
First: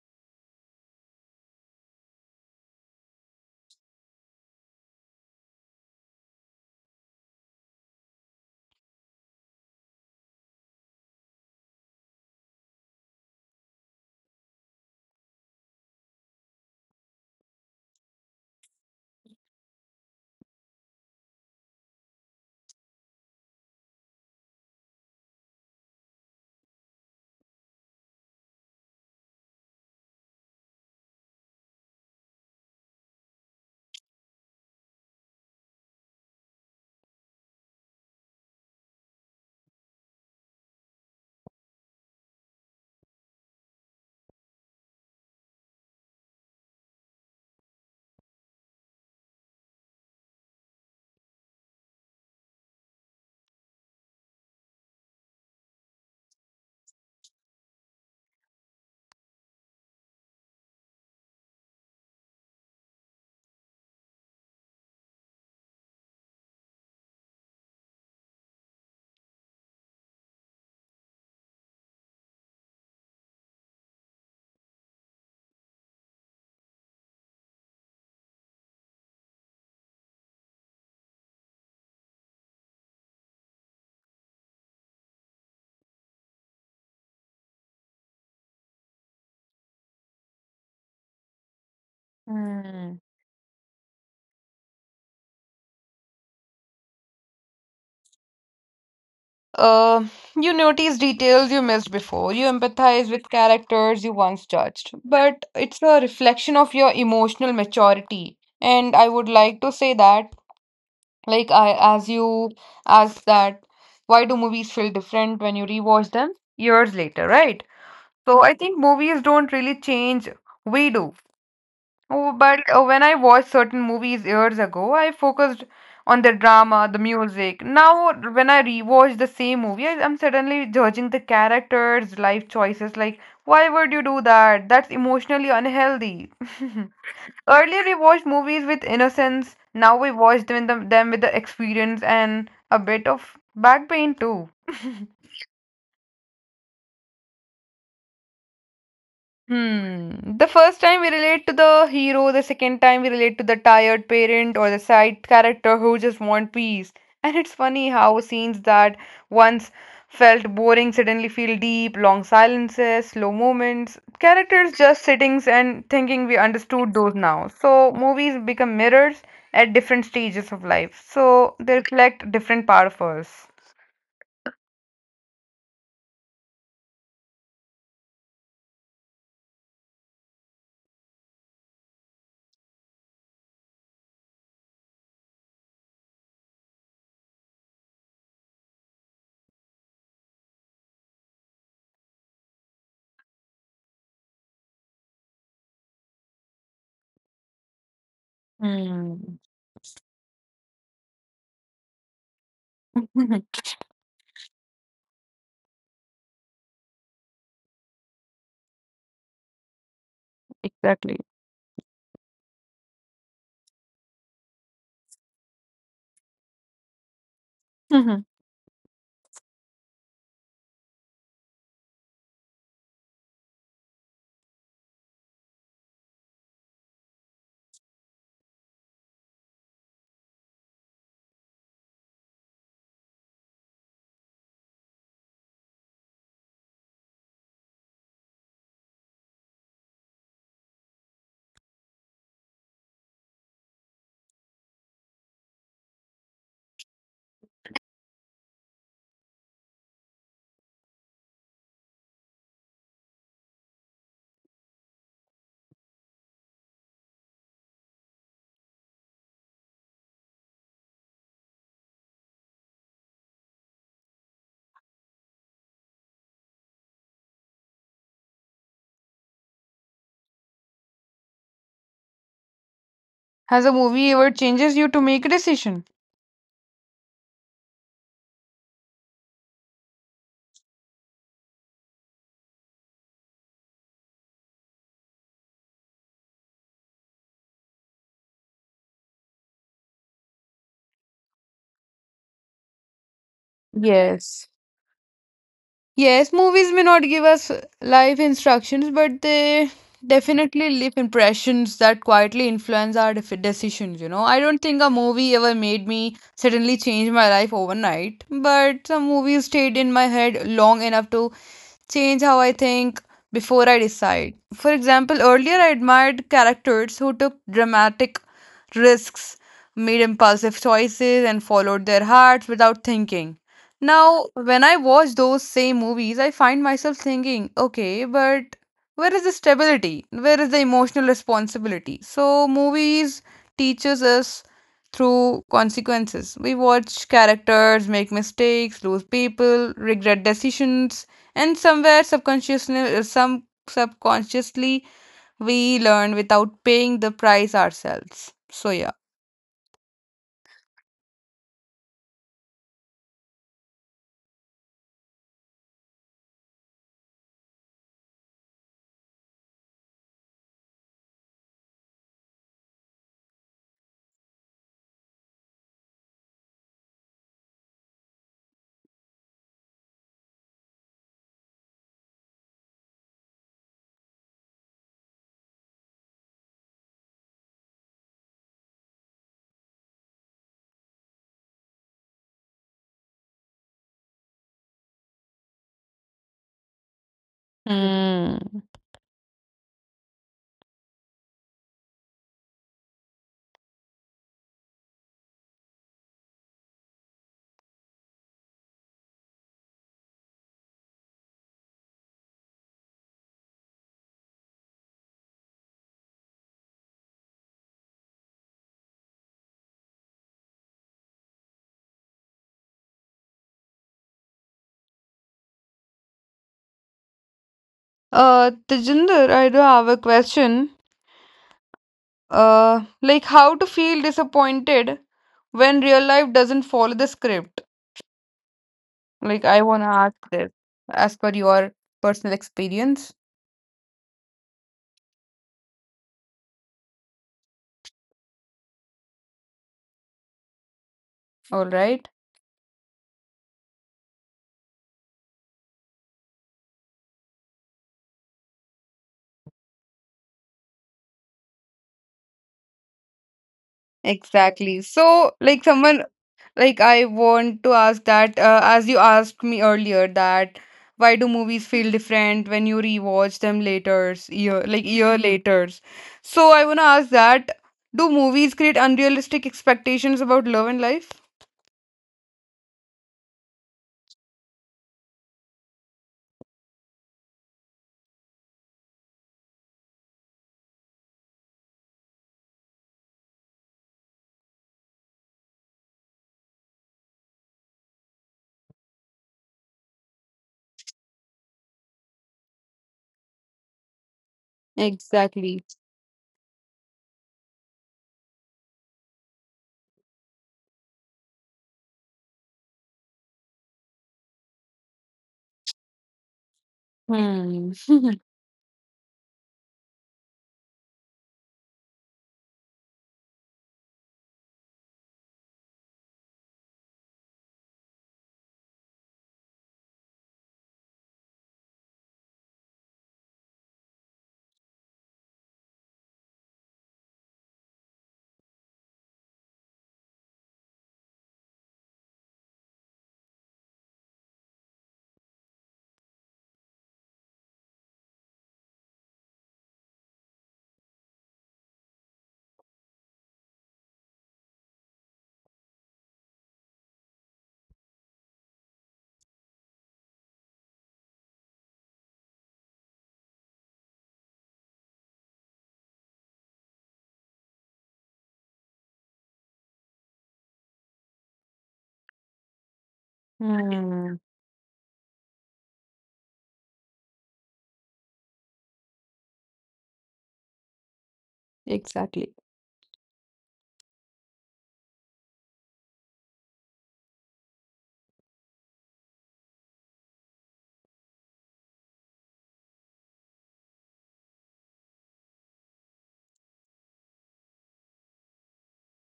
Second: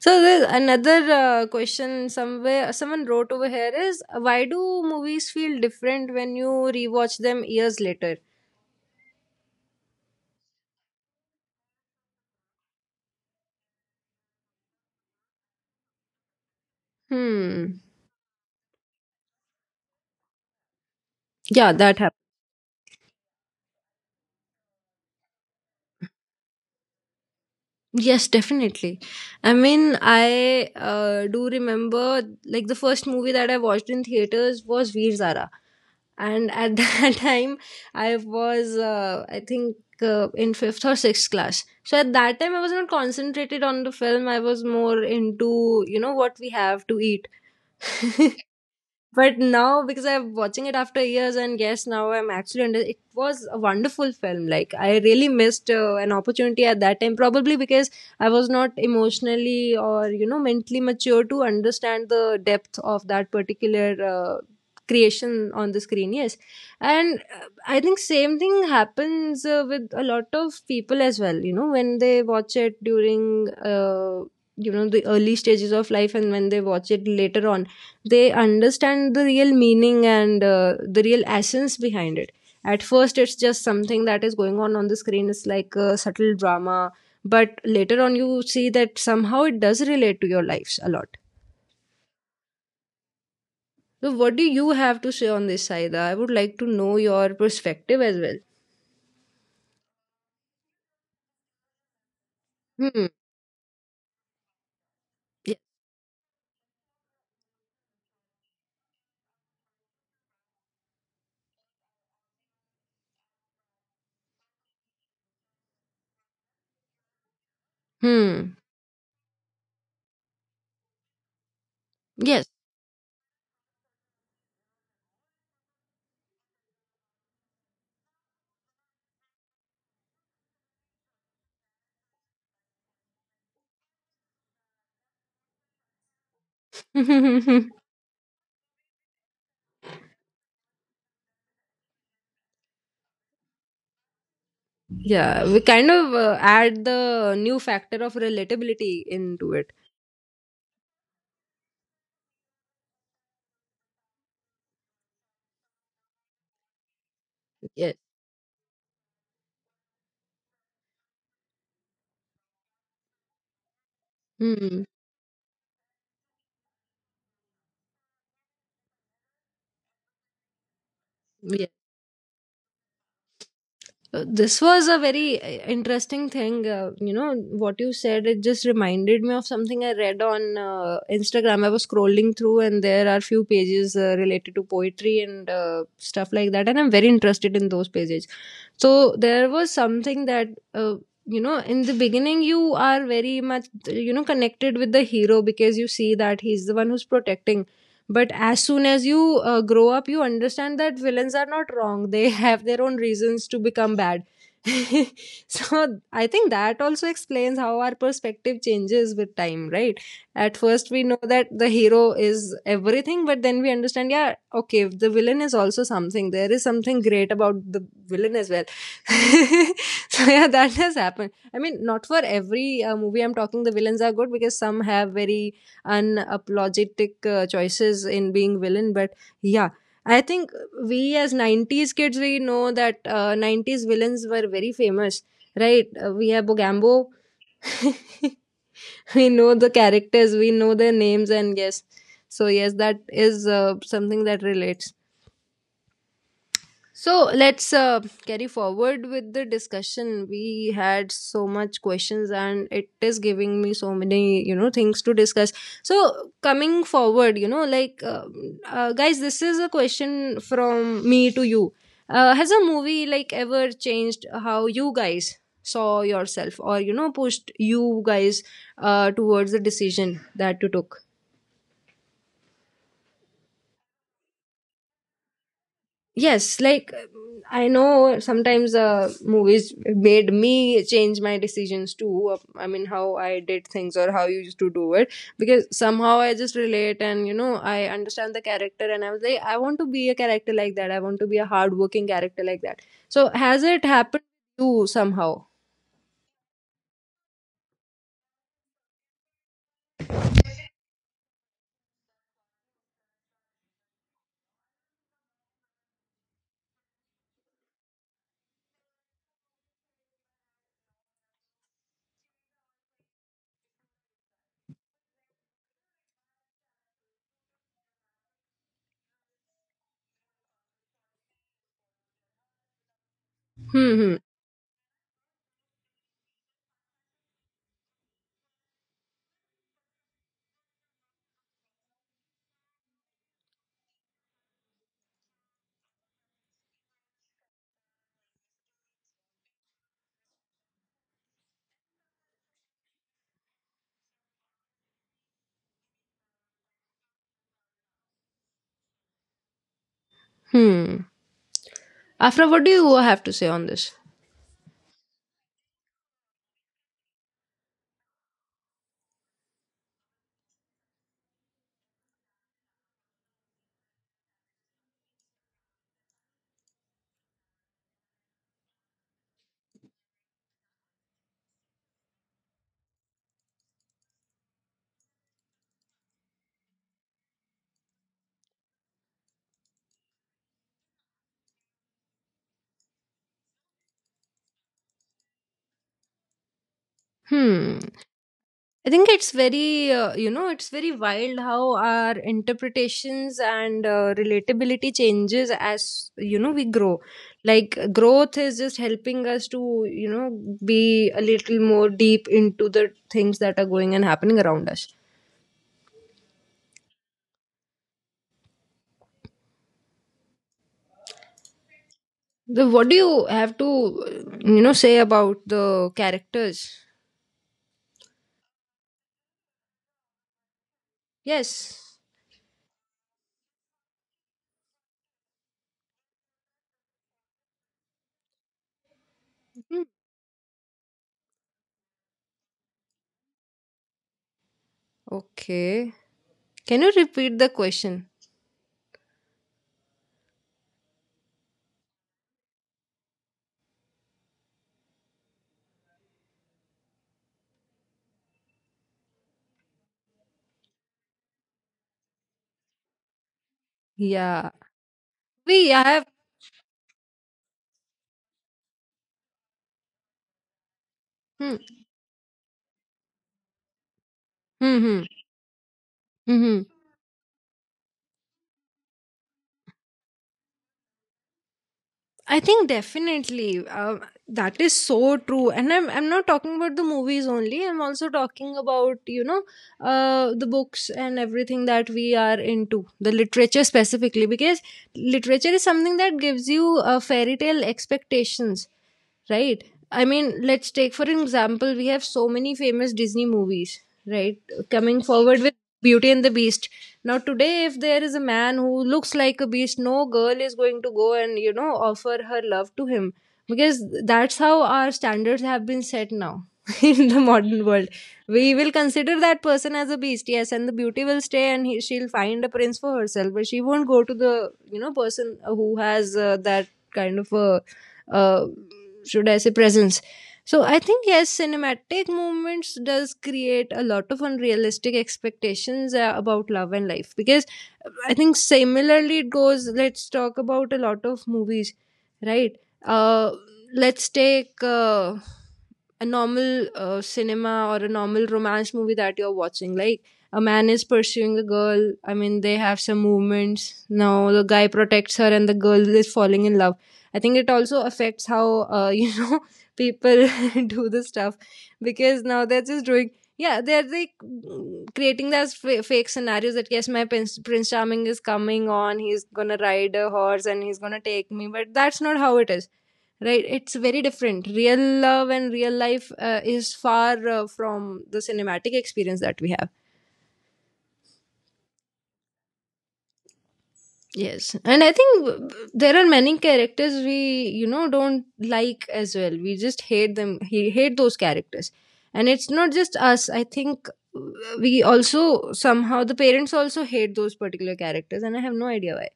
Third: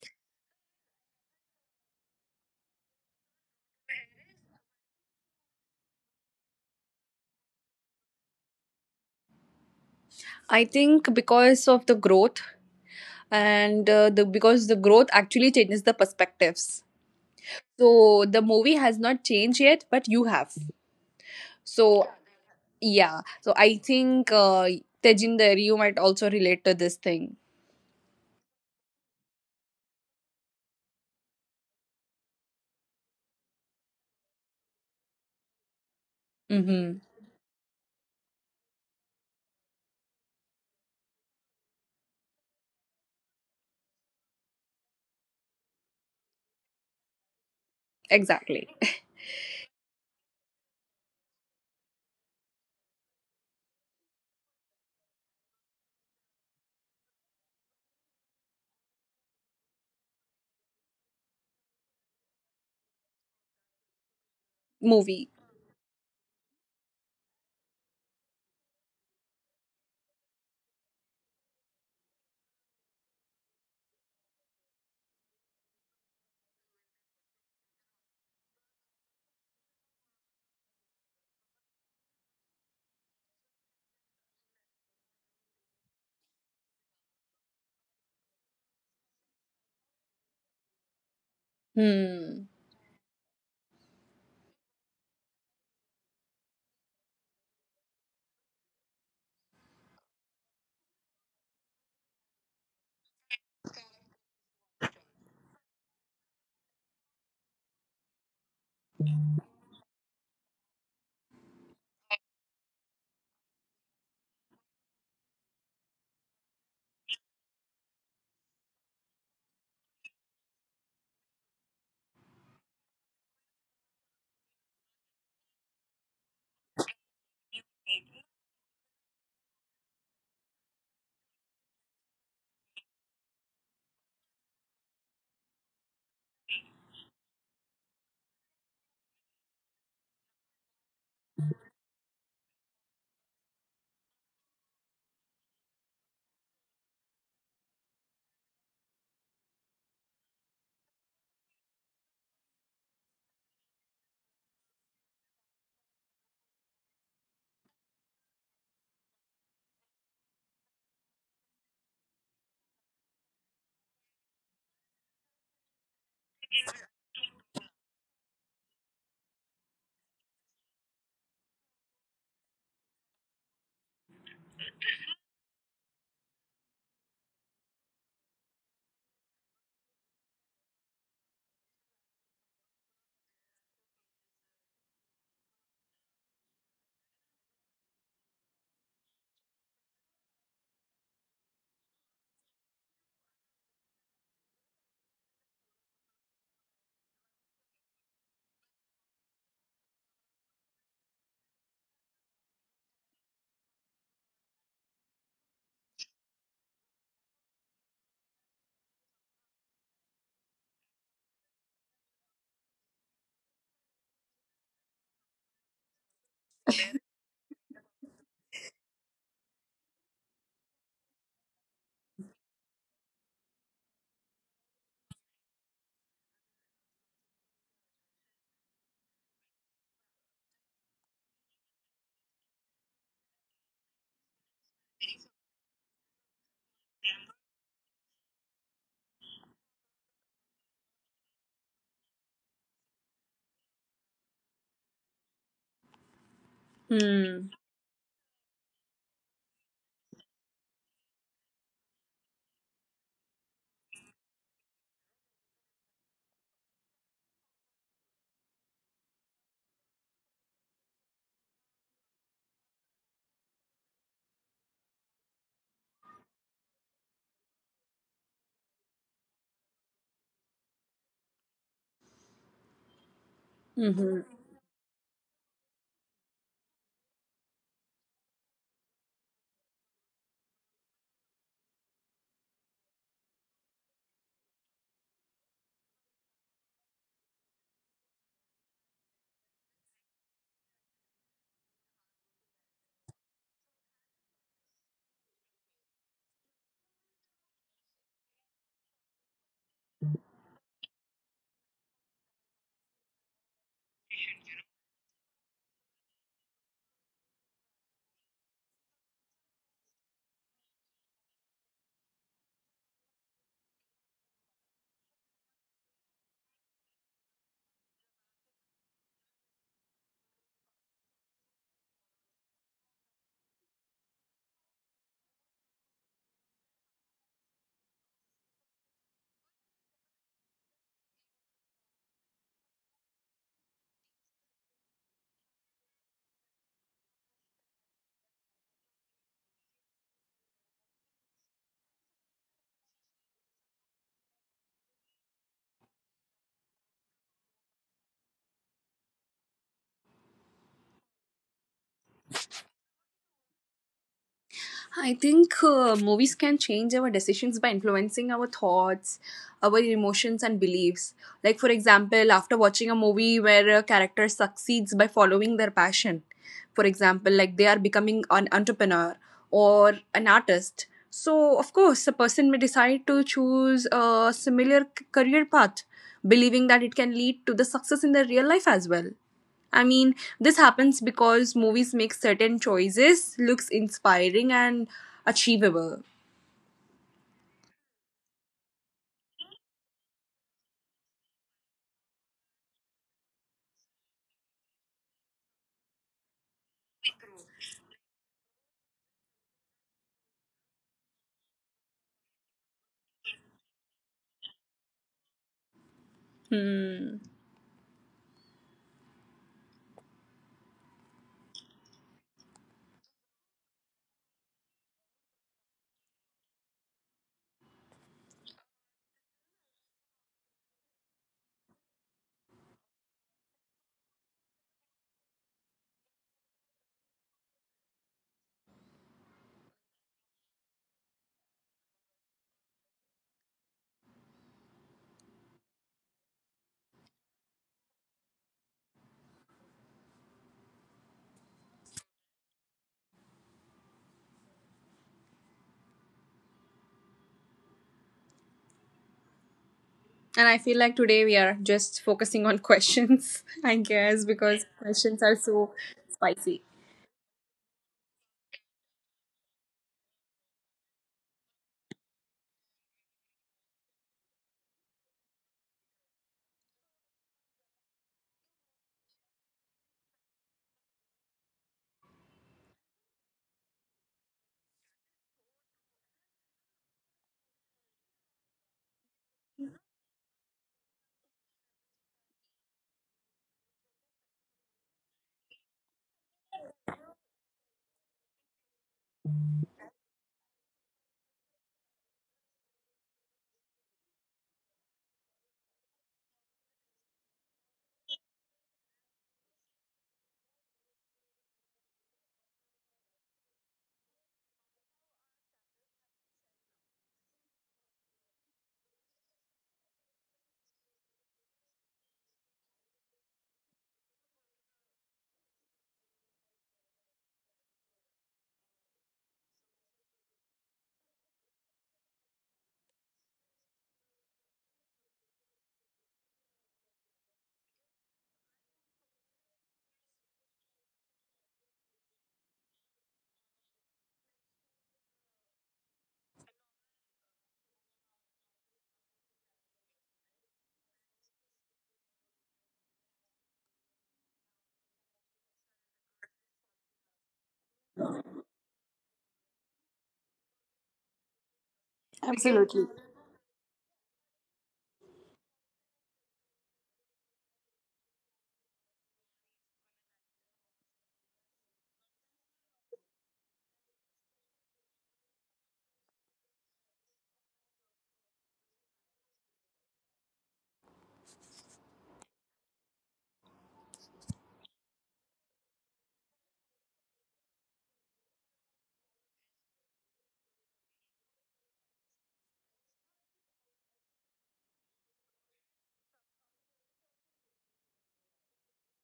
So there's another question. Somewhere someone wrote over here is, why do movies feel different when you rewatch them years later? I think because of the growth and the growth actually changes the perspectives. Hmm. So the movie has not changed yet, but you have. Yeah, that. So yeah. So I think, Tejinder, you might also relate to this thing. Yes, definitely. I mean, I do remember, like, the first movie that I watched in theaters was Veer Zara, and at Mm-hmm. that time I was, I think, in fifth or sixth class. So at that time I was not concentrated on the film. I was more into, you know, what we have to eat. Exactly. But now, because I'm watching it after years, and yes, now I'm actually under. It was a wonderful film. Like, I really missed an opportunity at that time, probably because I was not emotionally or, you know, mentally mature to understand the depth of that particular Movie. creation on the screen. Yes, and I think same thing happens with a lot of people as well. You know, when they watch it during. You know, the early stages of life, and when they watch it later on, they understand the real meaning and the real essence behind it. At first it's just something that is going on the screen. It's like a subtle drama, but later on you see that somehow it does relate to your lives a lot. Hmm. Hmm. So what do you have to say on this, Saida? I would like to know your perspective as well. Uh, you notice details you missed before. You Hmm. empathize with characters you once judged. But Yeah. it's a reflection of your emotional maturity. And I would like to say that, like I, as you asked that, why do movies feel different when you rewatch them years later, right? So I Hmm. think movies don't really change. We do. Oh, Yes. But when I watched certain movies years ago, I focused on the drama, the music. Now, when I rewatch the same movie, I'm suddenly judging the characters' life choices. Like, why would you do that? That's emotionally unhealthy. Earlier we watched movies with innocence, now we watch them with the experience and a bit of back pain too. Yeah, we kind of add the new factor of relatability into it. Hmm. The first time we relate to the hero, the second time we relate to the tired parent or the side character who just want peace. And it's funny Yes. how scenes that once felt boring suddenly feel deep, long silences, slow moments, characters Hmm. just sitting and thinking we understood those now. So movies become mirrors at different stages of life. So they reflect different part of us. This was a very interesting thing, you know, what you said. It just reminded me of something I read on Instagram. I was scrolling through, and there are few pages related to poetry and stuff like that, and I'm very interested in those pages. So there was something that, uh, you know, in the beginning you are very much, you know, connected with the hero because you see that he's the one who's protecting. But as soon as Hmm. you grow up, you understand that villains are not wrong. They have their own reasons to become bad. So I think that also explains how our perspective changes with time, right? At first we know Exactly. that the hero is everything, but then we understand, yeah, okay, the villain is also something. There is something great about the Mhm. villain as well. So yeah, that has happened. I mean, not for every movie I'm talking the villains are good, because some have very unapologetic choices in being villain. But yeah, I think we as 90s kids, we know that 90s villains were very famous, right? We have Bogambo. We know the characters, we know their names, and yes, so yes, that is something that relates. So Hmm. let's carry forward with the discussion. We had so much questions, and it is giving me so many, you know, things to discuss. So coming forward, you know, like, guys, this is a question from me to you. Has a movie like ever changed how you guys saw yourself, or, you know, pushed you guys towards the decision that you took? Has a movie Hmm. ever changes you to make a decision? Yes, like, I know sometimes movies made me change my decisions too. I mean, how I did things or how you used to do it, because somehow I just relate and, you know, I understand the character, and I was like, I want to be a character like that. I want to be a hardworking character like that. So has it happened Yes. to you somehow? Yes, movies may not give us life instructions, but they definitely leave impressions that quietly influence our def decisions, you know. I don't think a movie ever made me suddenly change my life overnight, but some movies stayed in my head long enough to change how I think before I decide. For example, earlier I admired characters who took dramatic risks, made impulsive choices, and followed their hearts without thinking. Hmm. Hmm. Now, when I watch those same movies, I find myself thinking, okay, but where is the stability? Where is the emotional responsibility? So, movies teaches us through consequences. We watch characters make mistakes, lose people, regret decisions, and some subconsciously, we learn without paying the price ourselves. So yeah. Hmm. Afra, what do you have to say on this? I think movies can change our decisions by influencing our thoughts, our emotions, and beliefs. Like, for example, after watching a movie where a character succeeds by following their passion, for example, like they are becoming an entrepreneur or an artist. So, of course, a person may decide to choose a similar career path, believing that it can lead to the success in their real life as well. I mean, this happens because movies make certain choices looks inspiring and achievable. Hmm. Hmm. I think it's very, you know, it's very wild how our interpretations and relatability changes as, you know, we grow. Like, growth is just helping us to, you know, be a little more deep into the things that are going and happening around us. Hmm. What do you have to, you know, say about the characters? Tejinder, I do have a question. Yes. Like how to feel disappointed when real life doesn't follow the script? Like I Mhm. wanna ask this as per your personal experience. Okay. Can you repeat the question? All right. And I feel like today we are just focusing on questions, I guess, Yeah. because Exactly. questions So, are like We so have. someone spicy. like I want to ask that as you asked me earlier that Why do Hmm. movies feel different when you rewatch them later year, Hmm. like Hmm. year Hmm. later? So Hmm. I want to ask that, do movies create unrealistic expectations about love and life? I think definitely that is so true, and I'm not talking about the movies only. I'm also talking about, you know, the books and everything that we are into, the literature specifically, because literature is something that gives you fairy tale expectations, right? I mean, let's take for example, we have so many famous Disney movies, right? Coming forward with Exactly. Beauty and the Beast. Now today, if there is a man who looks like a beast, no girl is going to go and, you know, offer her love to him because that's how our standards have been set now in the modern world. We will consider that person as a beast, yes, and the beauty will stay and she'll find a prince for herself, but she won't go to the, you know, person who has that kind of a, uh, should I say, presence. So I think yes, cinematic movements does create a lot of unrealistic expectations about love and life, because I think similarly it goes. Let's talk about a lot of movies, right? Uh, let's take a normal cinema or a normal romance movie that you're watching. Like, a man is pursuing a girl. I mean, they have some movements. Now the guy protects her, and the girl is falling in love. I think it also affects how, you know, people do the stuff, because now they're just Absolutely, doing. Yeah, they're like, creating those fake scenarios that, yes, my prince, Prince Charming, is coming on. He's gonna ride a horse and he's gonna take me, but that's not how it is. Right? It's very Hmm. different. Real love and real life is far from the cinematic experience that we have. Exactly. Yes, and I think there are many characters we, you know, don't like as well. We just hate them. He hate those characters, and it's not just us. I think uh, we also somehow, the parents also hate those particular characters, and I have no idea why.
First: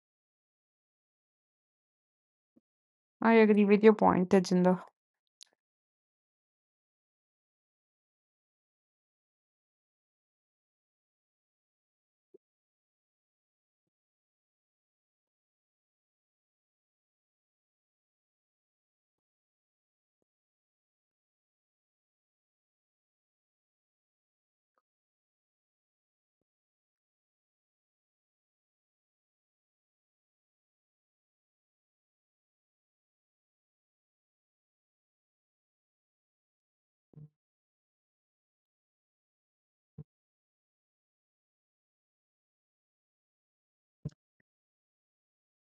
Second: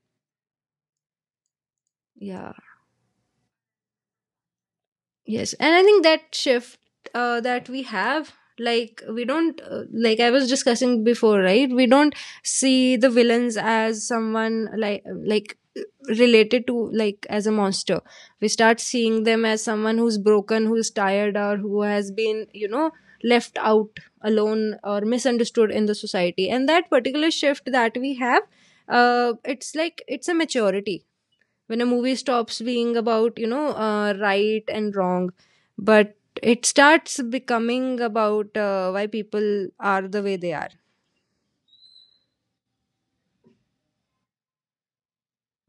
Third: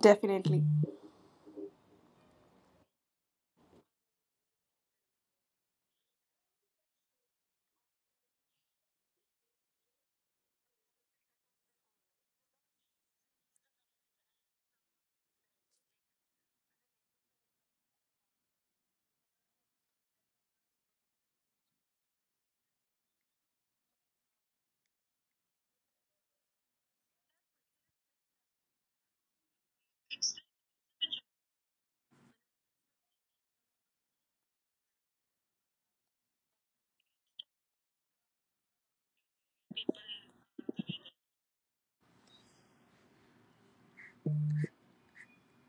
definitely. Yeah. I agree with your point, Tejinder. Yes, and I think that shift that we have, like we don't, like I was discussing before, right? We don't see the villains as someone like related to, like, as a monster. We start seeing them as someone who's broken, who's tired, or who has been, you know, left out alone or misunderstood in the society. And that particular shift that we have, it's like it's a maturity when a movie stops being about, you know, right and wrong, but it starts becoming about why people are the way they are.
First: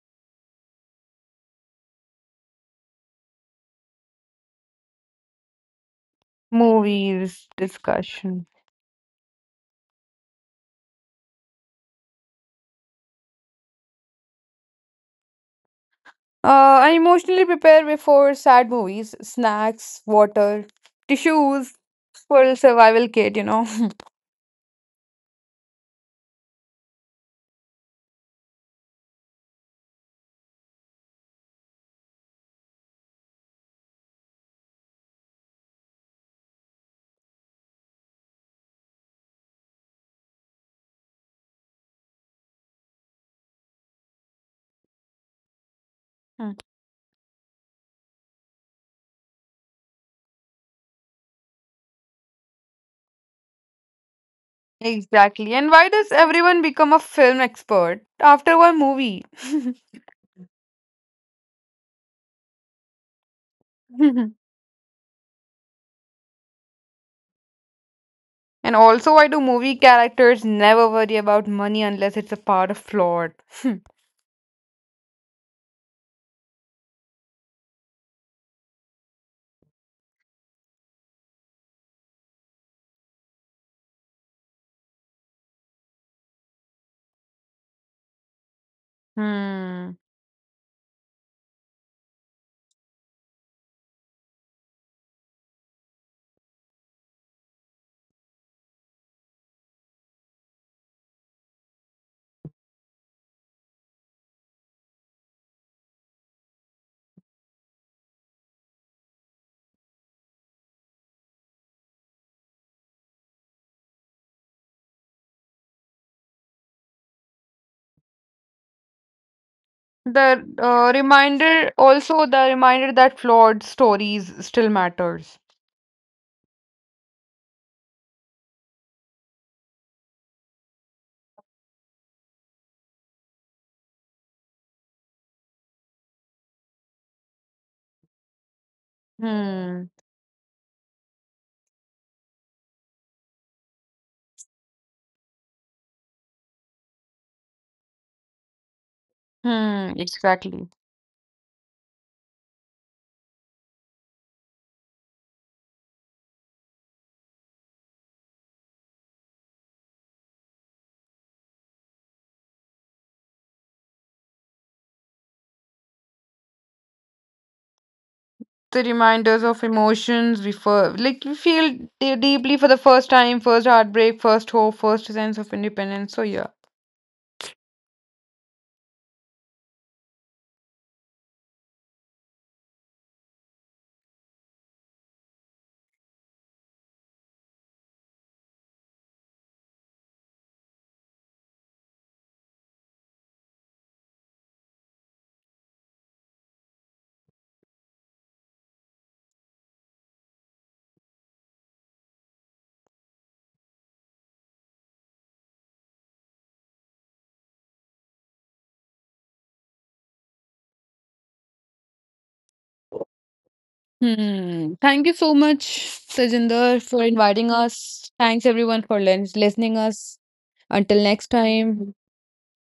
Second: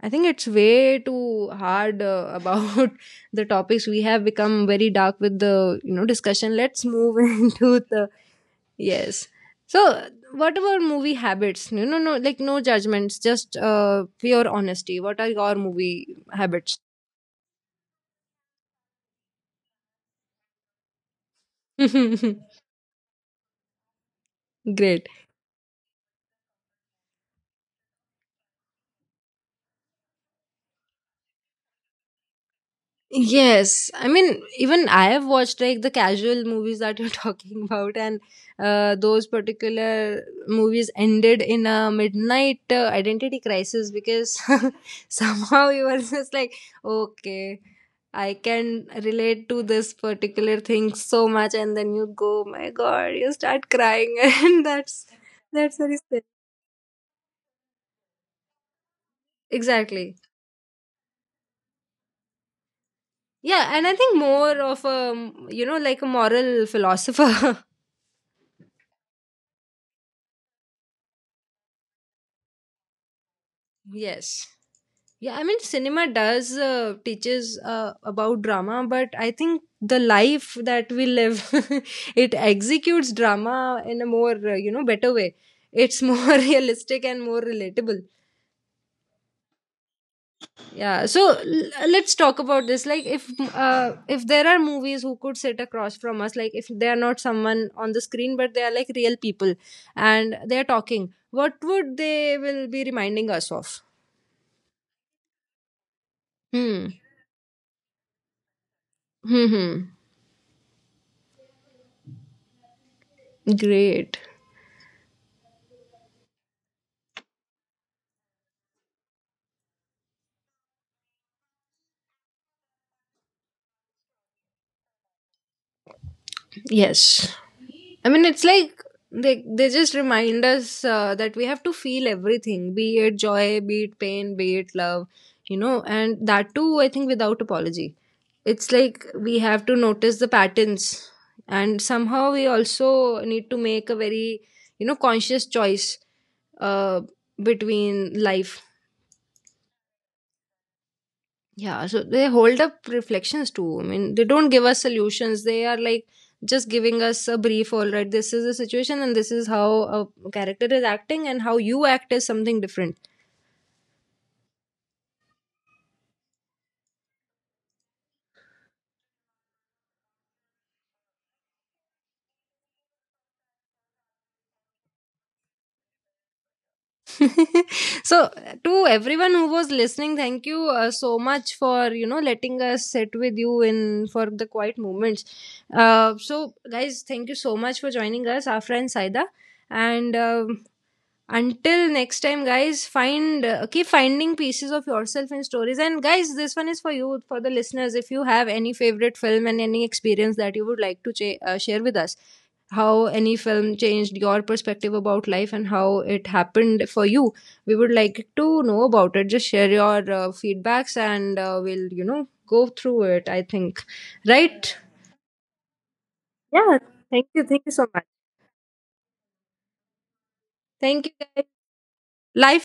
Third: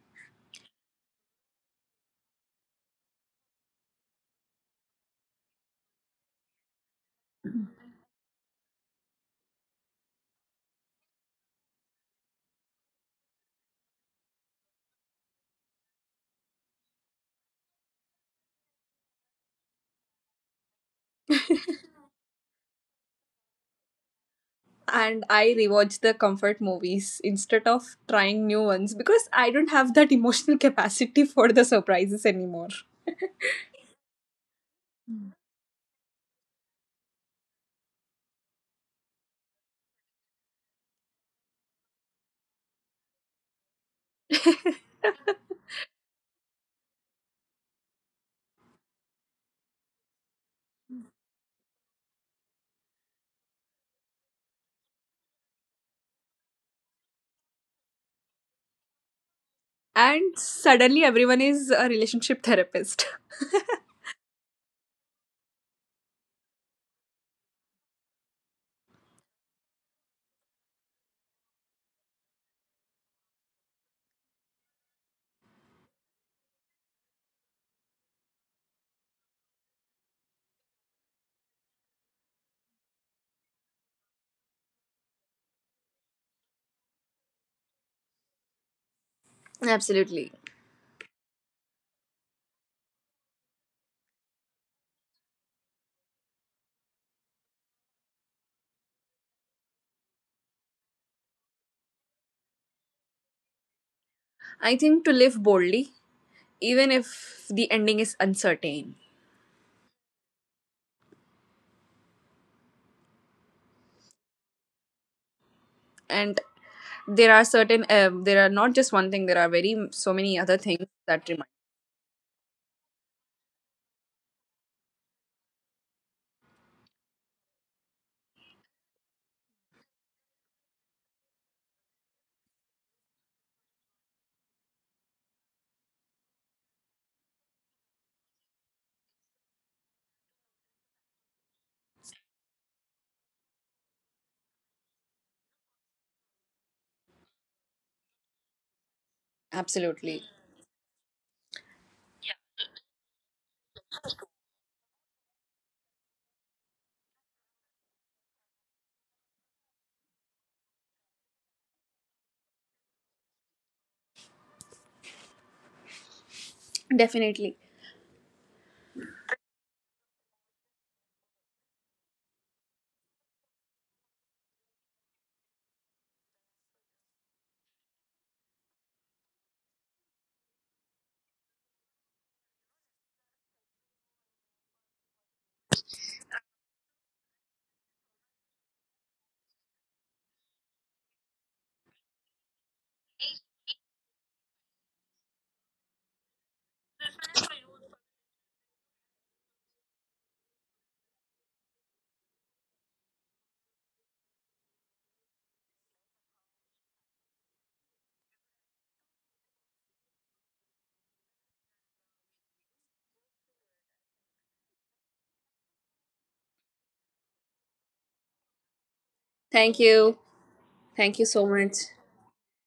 I think it's way too hard about the topics. We have become very dark with the, you know, discussion. Let's move Movies into the. discussion. Yes. So what about movie habits? No, no, no. Like, no judgments, just pure honesty. What are your movie uh habits? i emotionally prepare before sad movies, snacks, water, tissues, for survival kit, you know. Great. And I rewatch the comfort movies instead of trying new ones because I don't have that emotional capacity for the surprises anymore. Yes, I mean, even I have watched like the casual movies that you're talking about, and those particular movies ended in a midnight identity crisis, because somehow you were just like, okay, I can relate to this particular thing so much, and then you go, my God, you start crying, and that's Exactly. And that's why very does sad. everyone become a film expert after one movie? Exactly. And suddenly everyone is a relationship therapist. Yeah, and I think And more of a, you know, like, a moral philosopher. also, why do movie characters never worry about money unless it's a part of plot? Yes. Yeah, I mean, cinema does teaches about drama, but I think the life that we live, it executes drama in a more, you know, better way. It's more realistic and more relatable. Hmm. Absolutely. Yeah. So let's talk about this. Like, if there are movies who could sit across from us, like if they are not someone on the screen, but they are like real people and they are talking, what would they will be reminding us of? I think to live boldly, even Hmm. if the ending is uncertain. Hmm. Hmm. Great. And there are certain, there are not just one thing, there are very so many The other things uh, that remind. reminder, also the reminder that flawed stories still matters. Yes. I mean, it's like they just remind us that we have to feel everything, be it joy, be it pain, be it love, you know, and that too, I think, without apology. It's like we have to Hmm. notice the patterns, and somehow we also need to make a very, you know, conscious choice uh, between life. Hmm. Absolutely. Exactly. Yeah, so they hold up reflections too. I mean, they don't give us solutions. They are like just giving us a brief, all right, this is the situation and this is how a character is acting, and how you act is something different. Definitely. The reminders of emotions we feel, like we feel deeply for the first time, first heartbreak, first hope, first sense of independence. So yeah. So to everyone who was listening, thank you so much for, you know, letting us sit with you in for the quiet moments. So guys, thank you so much for joining us, our friend Saida. And until next time, guys, find keep finding pieces of yourself in stories. And guys, this one is for you, for the listeners, if you have any favorite film and any experience that you would like to share with us how any film changed your perspective about life and how it happened for you, we would like to know about it. Just share your feedbacks, and we'll, you know, go through it, I think. Hmm. Right. Thank you so much, Yeah, Tejinder, for thank you. inviting Thank you so much. us. Thanks everyone for Thank listening you. us. Until Thank you Thank you next so guys. much. time. Life.